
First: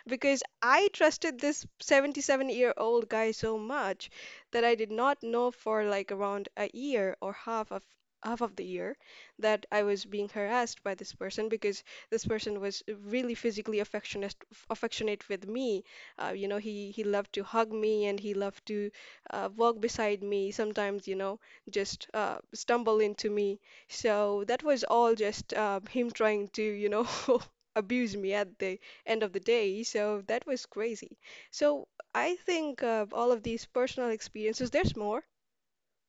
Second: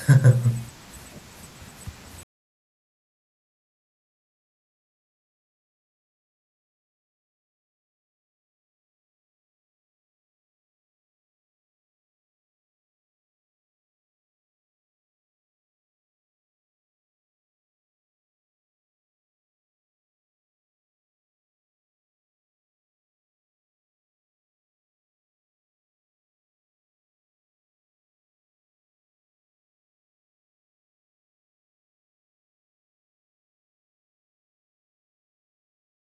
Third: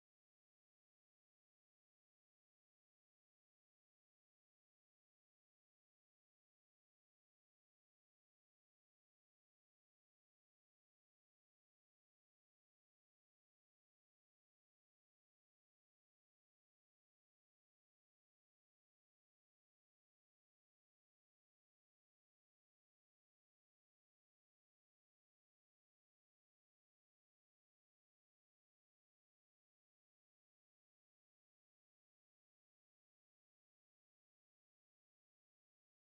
Speaker 3: because I trusted this 77-year-old guy so much that I did not know for like around a year or half of the year that I was being harassed by this person because this person was really physically affectionate with me. He loved to hug me and he loved to walk beside me. Sometimes, just stumble into me. So that was all just him trying to, abuse me at the end of the day. So that was crazy. So I think all of these personal experiences, there's more,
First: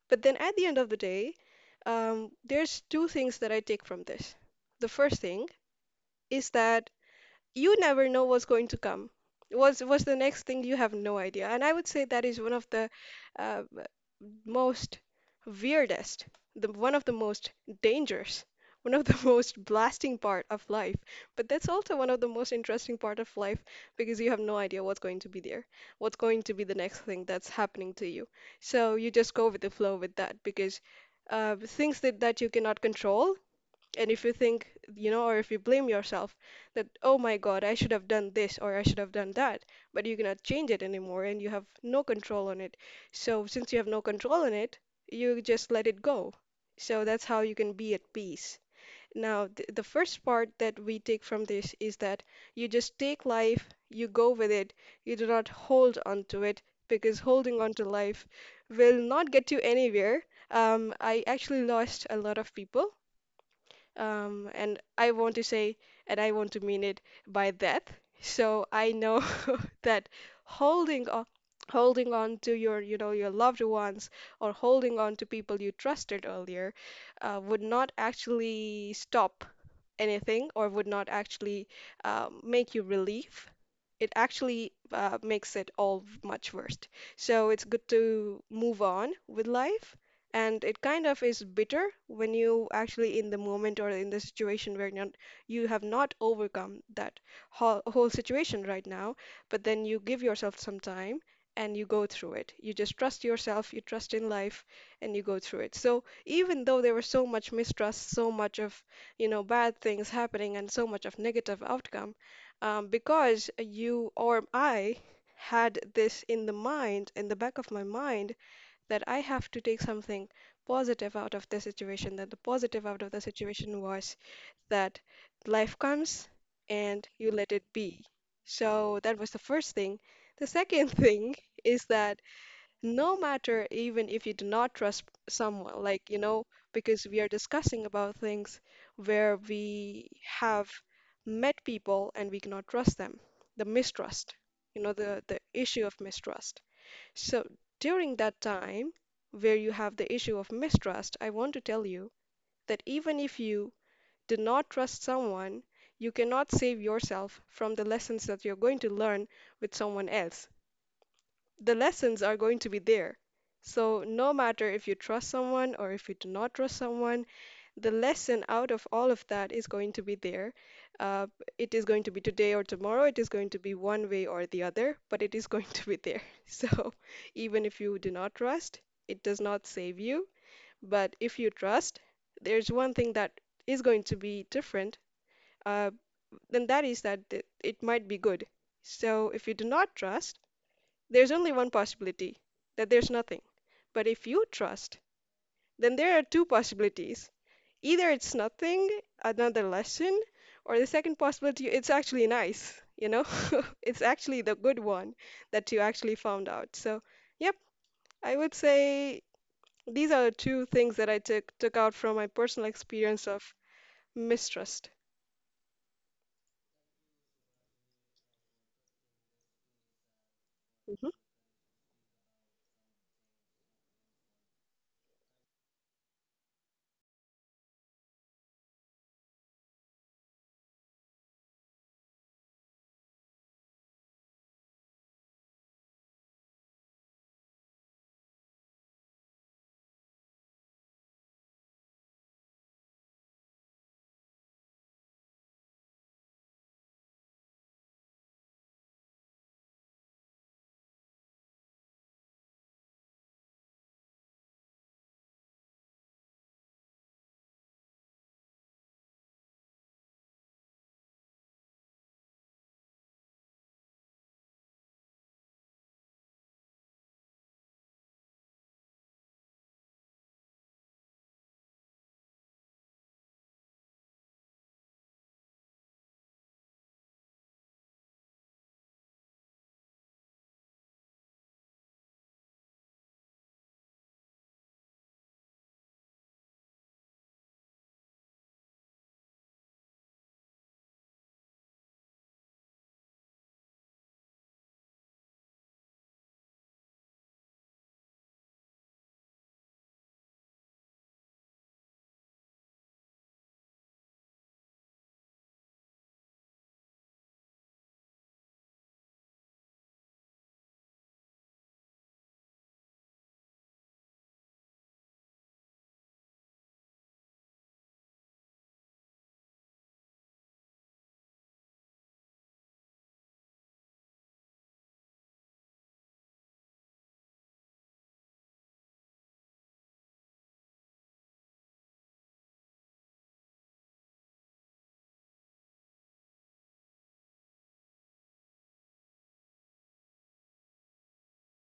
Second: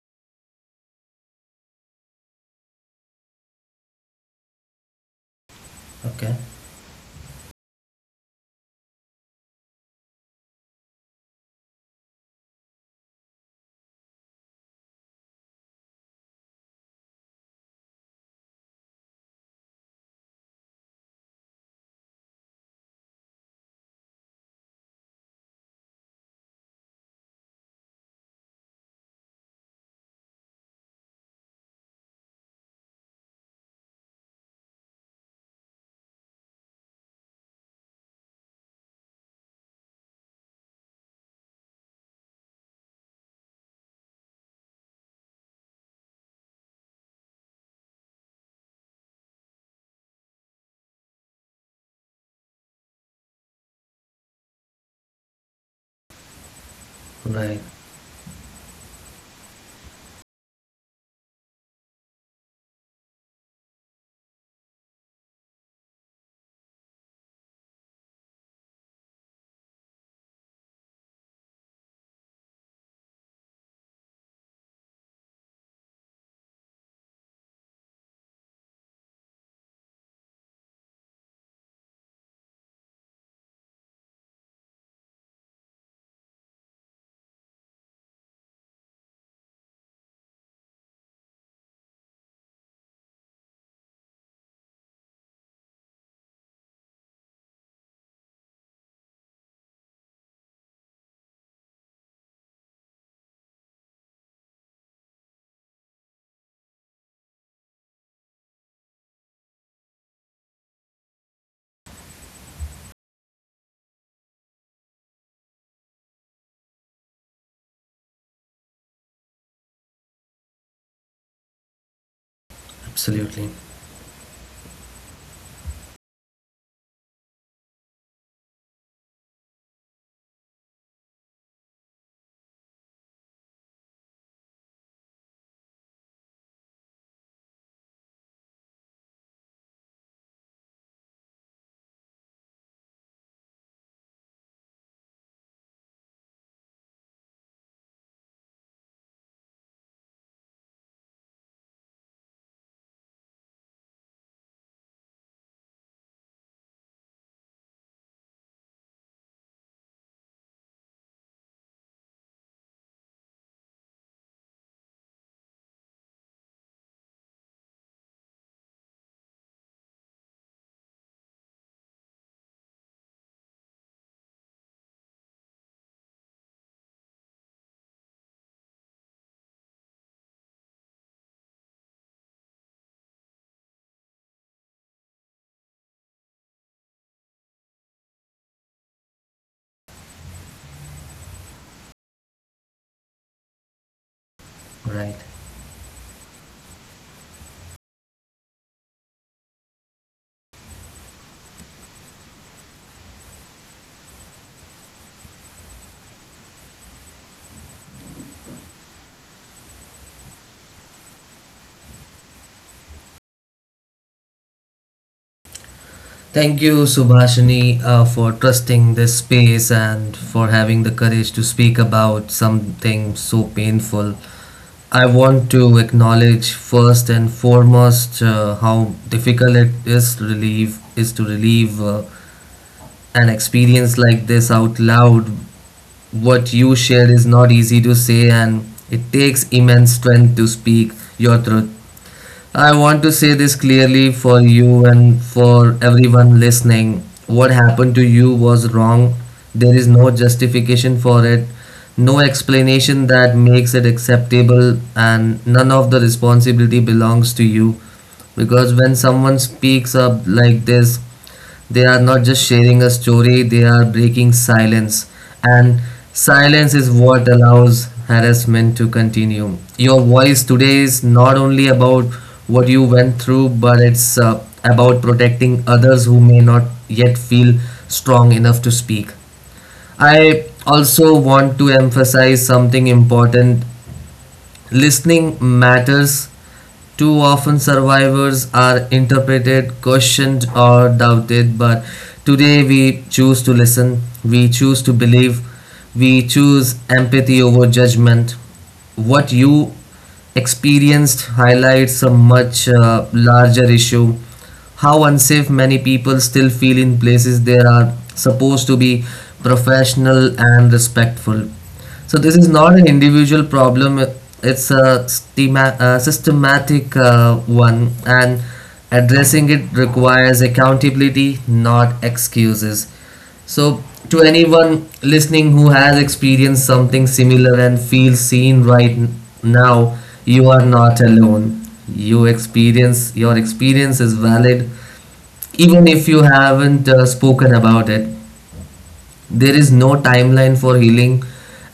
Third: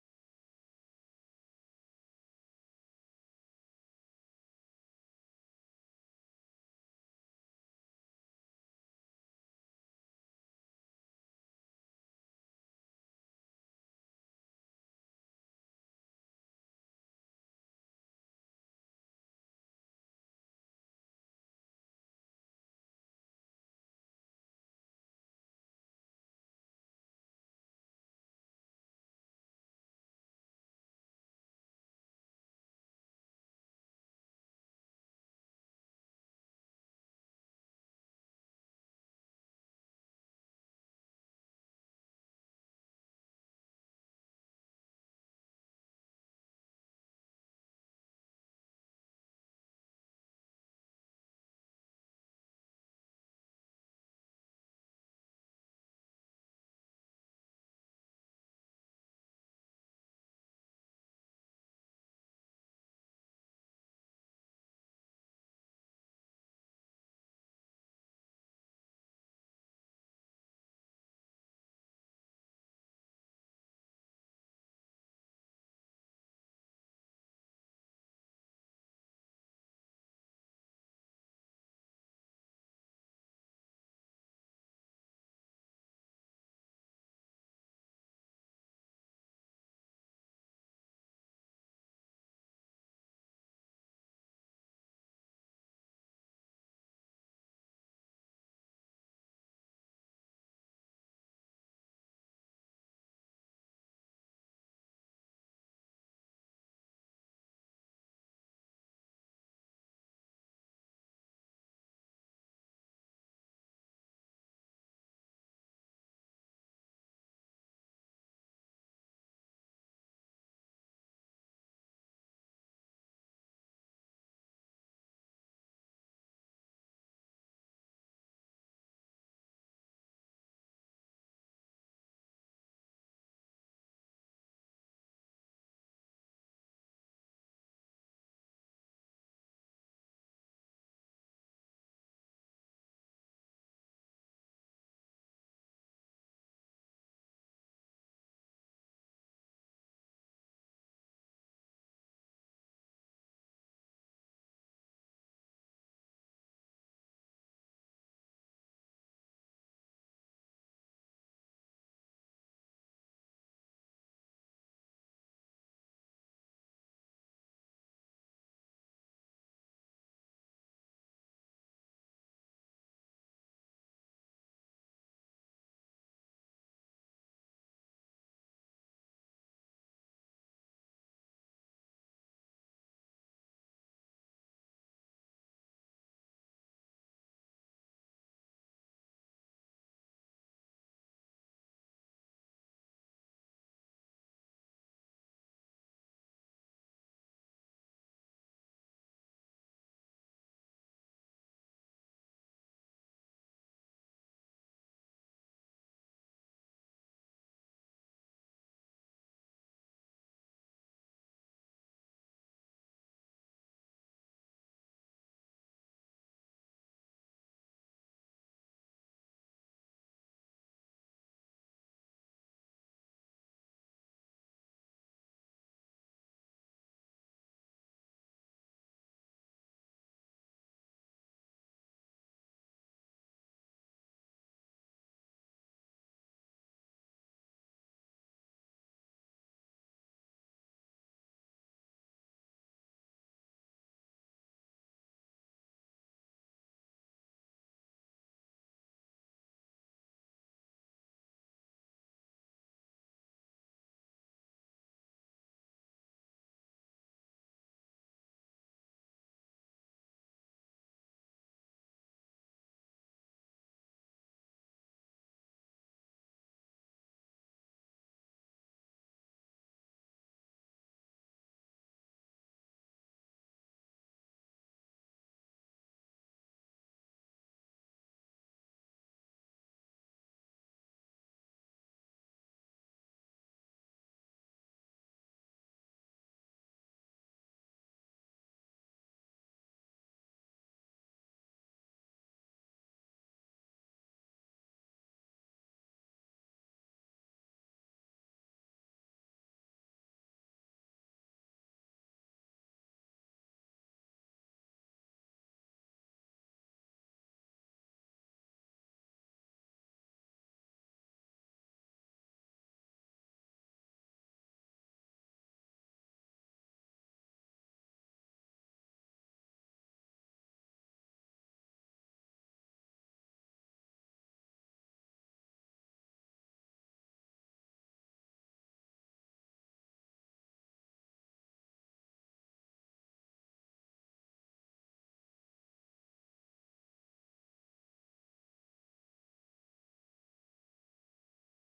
Speaker 3: but then at the end of the day, there's two things that I take from this. The first thing
Speaker 1: okay,
Speaker 3: is that you never know what's going to come, what's the next thing. You have no idea. And I would say that is one of the uh, most weirdest, the one of the most dangerous, one of the most blasting part of life, but that's also one of the most interesting part of life, because you have no idea what's going to be there, what's going to be the next thing that's happening to you. So you just go with the flow with that, because things that you cannot control. And if you think, or if you blame yourself that, oh my God, I should have done this or I should have done that, but you cannot change it anymore and you have no control on it. So since you have no control on it, you just let it go. So that's how you can be at peace. Now, th the first part that we take from this is that you just take life, you go with it, you do not hold on to it, because holding
Speaker 1: right.
Speaker 3: on to life will not get you anywhere. I actually lost a lot of people, and I want to say, and I want to mean it by that. So I know that holding on, holding on to your, your loved ones, or holding on to people you trusted earlier, would not actually stop anything, or would not actually make you relieve, it actually makes it all much worse. So it's good to move on with life. And it kind of is bitter when you actually in the moment or in the situation where you're, you have not overcome that whole situation right now, but then you give yourself some time and you go through it. You just trust yourself, you trust in life, and you go through it. So even though there was so much mistrust, so much of, bad things happening, and so much of negative outcome, because you or I had this in the mind, in the back of my mind, that I have to take something positive out of the situation. That the positive out of the
Speaker 1: Absolutely
Speaker 3: situation was that life comes and you let it be. So that was the first thing. The second thing is that no matter, even if you do not trust someone, like, you know, because we are discussing about things where we have met people and we cannot trust them, the mistrust, you know, the issue of mistrust. So during that time where you have the issue of mistrust, I want to tell you that even if you do not trust someone, you cannot save yourself from the lessons that you're going to learn with someone else. The lessons are going to be there. So, no matter if you trust someone or if you do not trust someone, the lesson out of all of that is going to be there. Uh, it is going to be today or tomorrow. It is going to be one way or the other, but it is going to be there. So, even if you do not trust, it does not save you. But if you trust, there's one thing that is going to be different, uh, and that is that it might be good. So, if you do not trust, there's only one possibility, that there's nothing. But if you trust,
Speaker 1: right.
Speaker 3: then there are two possibilities. Either it's nothing, another lesson, or the second possibility, it's actually nice, you know? It's actually the good one that you actually found out. So, yep, I would say these are the two things that I took out from my personal experience of mistrust.
Speaker 1: Thank you, Subhashini, for trusting this space and for having the
Speaker 3: Mhm.
Speaker 1: courage to speak about something so painful. I want to acknowledge first and foremost how difficult it is to relieve is to relieve uh, an experience like this out loud. What you shared is not easy to say, and it takes immense strength to speak your truth. I want to say this clearly for you and for everyone listening. What happened to you was wrong. There is no justification for it, no explanation that makes it acceptable, and none of the responsibility belongs to you. Because when someone speaks up like this, they are not just sharing a story, they are breaking silence. And silence is what allows harassment to continue. Your voice today is not only about what you went through, but it's about protecting others who may not yet feel strong enough to speak. I also want to emphasize something important. Listening matters. Too often, survivors are interpreted, questioned, or doubted, but today we choose to listen, we choose to believe, we choose empathy over judgment. What you experienced highlights a much larger issue. How unsafe many people still feel in places they are supposed to be professional and respectful. So this is not an individual problem. It's a systematic one, and addressing it requires accountability, not excuses. So to anyone listening who has experienced something similar and feels seen right now, you are not alone. You experience your experience is valid, even if you haven't spoken about it. There is no timeline for healing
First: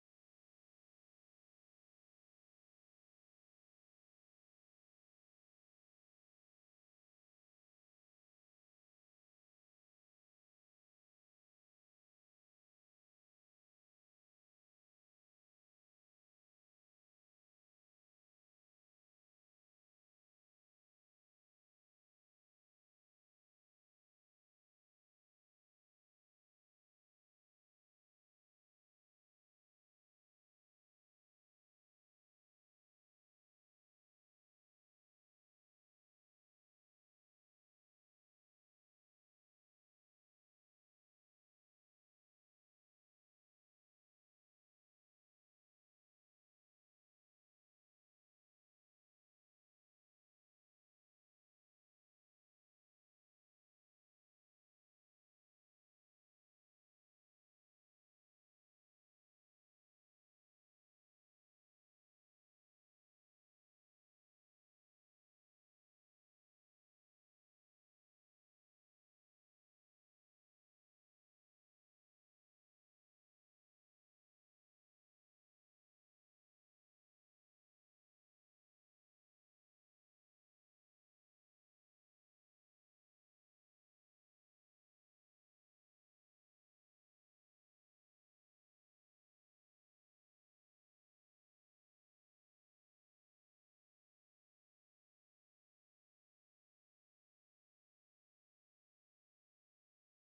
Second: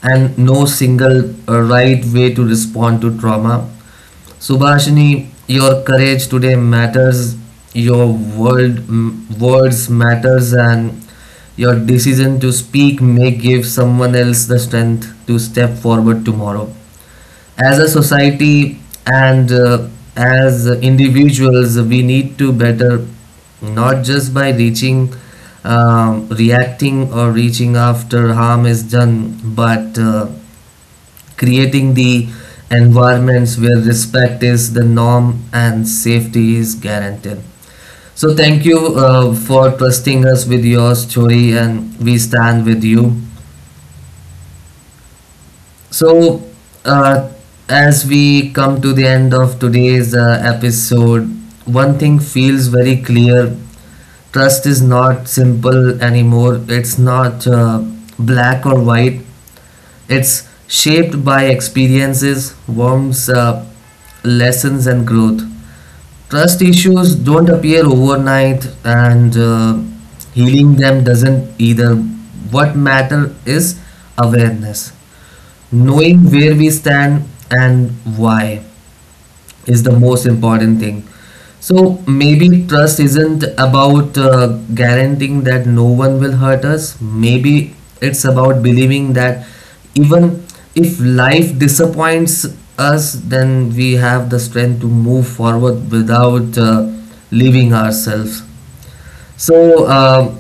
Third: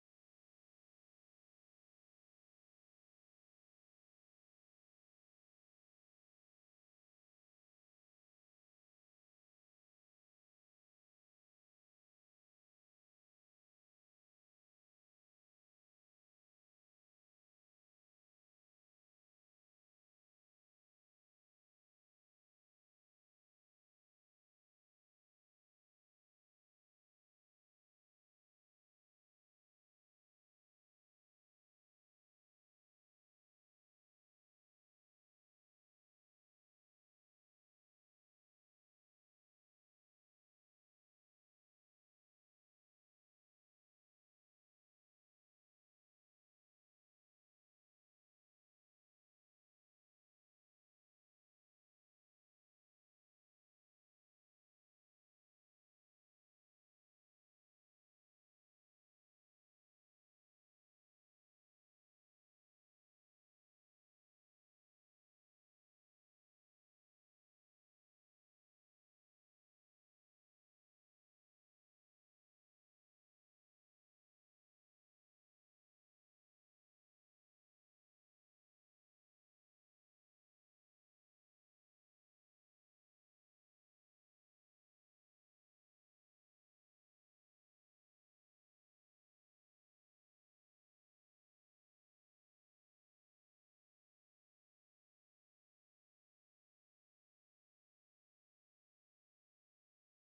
Speaker 1: and no single right way to respond to trauma. Subhashini, your courage today matters, your words matters, and your decision to speak may give someone else the strength to step forward tomorrow. As a society and as individuals, we need to better, not just by reaching reacting or reaching after harm is done, but creating the environments where respect is the norm and safety is guaranteed. So thank you for trusting us with your story, and we stand with you. So, uh, as we come to the end of today's episode, one thing feels very clear. Trust is not simple anymore, it's not black or white, it's shaped by experiences, lessons, and growth. Trust issues don't appear overnight, and healing them doesn't either. What matter is awareness, knowing where we stand and why is the most important thing. So maybe trust isn't about guaranteeing that no one will hurt us. Maybe it's about believing that even if life disappoints us, then we have the strength to move forward without leaving ourselves. So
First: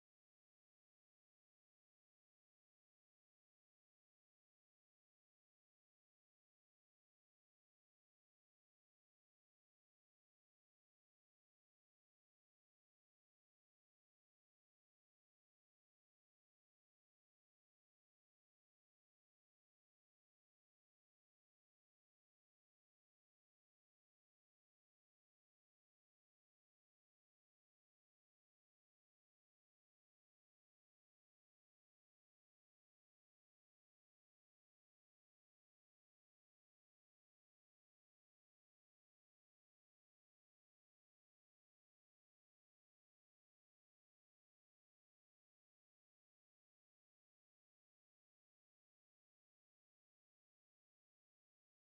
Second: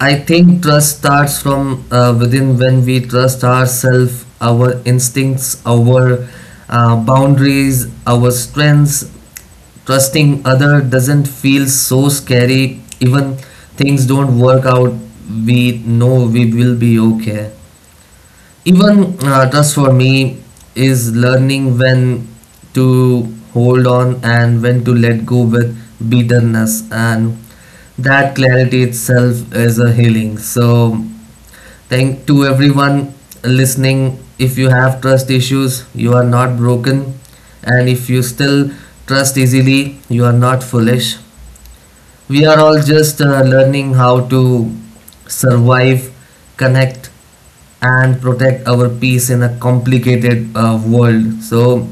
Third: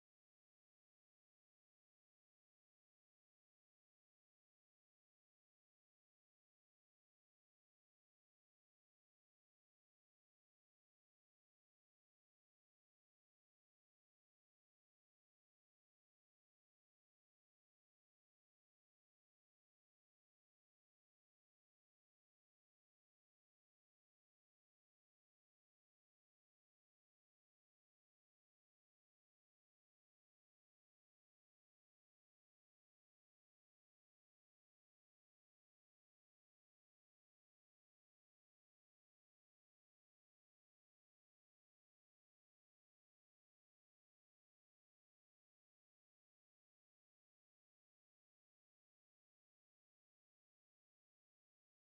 Speaker 1: I think trust starts from within. When we trust ourselves, our instincts, our boundaries, our strengths. Trusting other doesn't feel so scary. Even things don't work out, we know we will be okay. Even trust for me is learning when to hold on and when to let go with bitterness, and that clarity itself is a healing. So thank to everyone listening, if you have trust issues you are not broken, and if you still trust easily you are not foolish. We are all just learning how to survive, connect, and protect our peace in a complicated world. So,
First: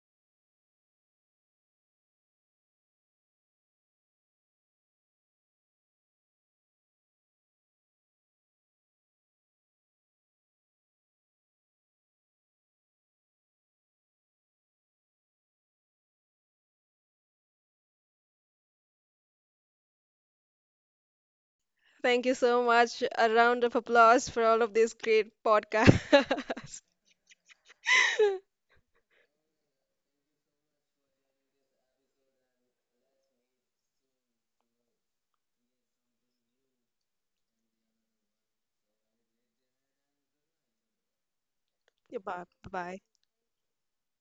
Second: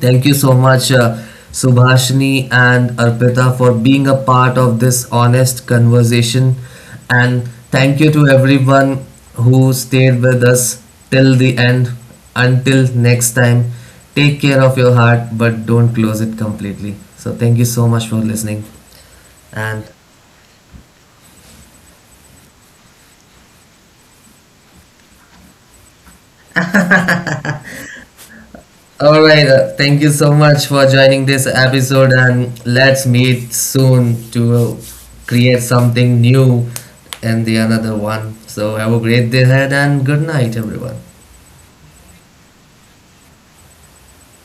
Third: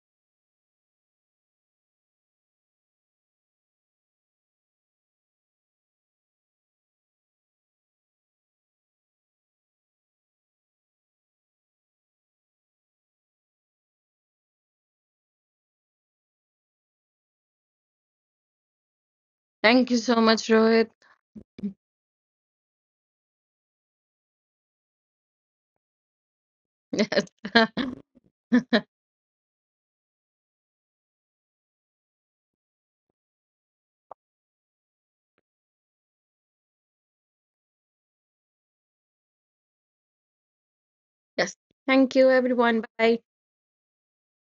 Speaker 1: thank you so much, Subhashini and Arpita, for being a part of this honest conversation. And thank you to everyone who stayed with us till the end. Until next time, take care of your heart, but don't close it completely. So, thank you so much for listening. And
Speaker 2: Thank you so much, Rohit.
Speaker 3: Thank you so much. A round of applause for all of this great podcast.
Speaker 2: Yes.
Speaker 1: all right, thank you so much for joining this episode, and let's meet soon to create something new and the another one. So have a great day ahead, and good night, everyone.
Speaker 2: Yes. Thank you,
Speaker 3: Goodbye.
Speaker 2: everyone.
Speaker 3: Bye-bye.
Speaker 2: Bye.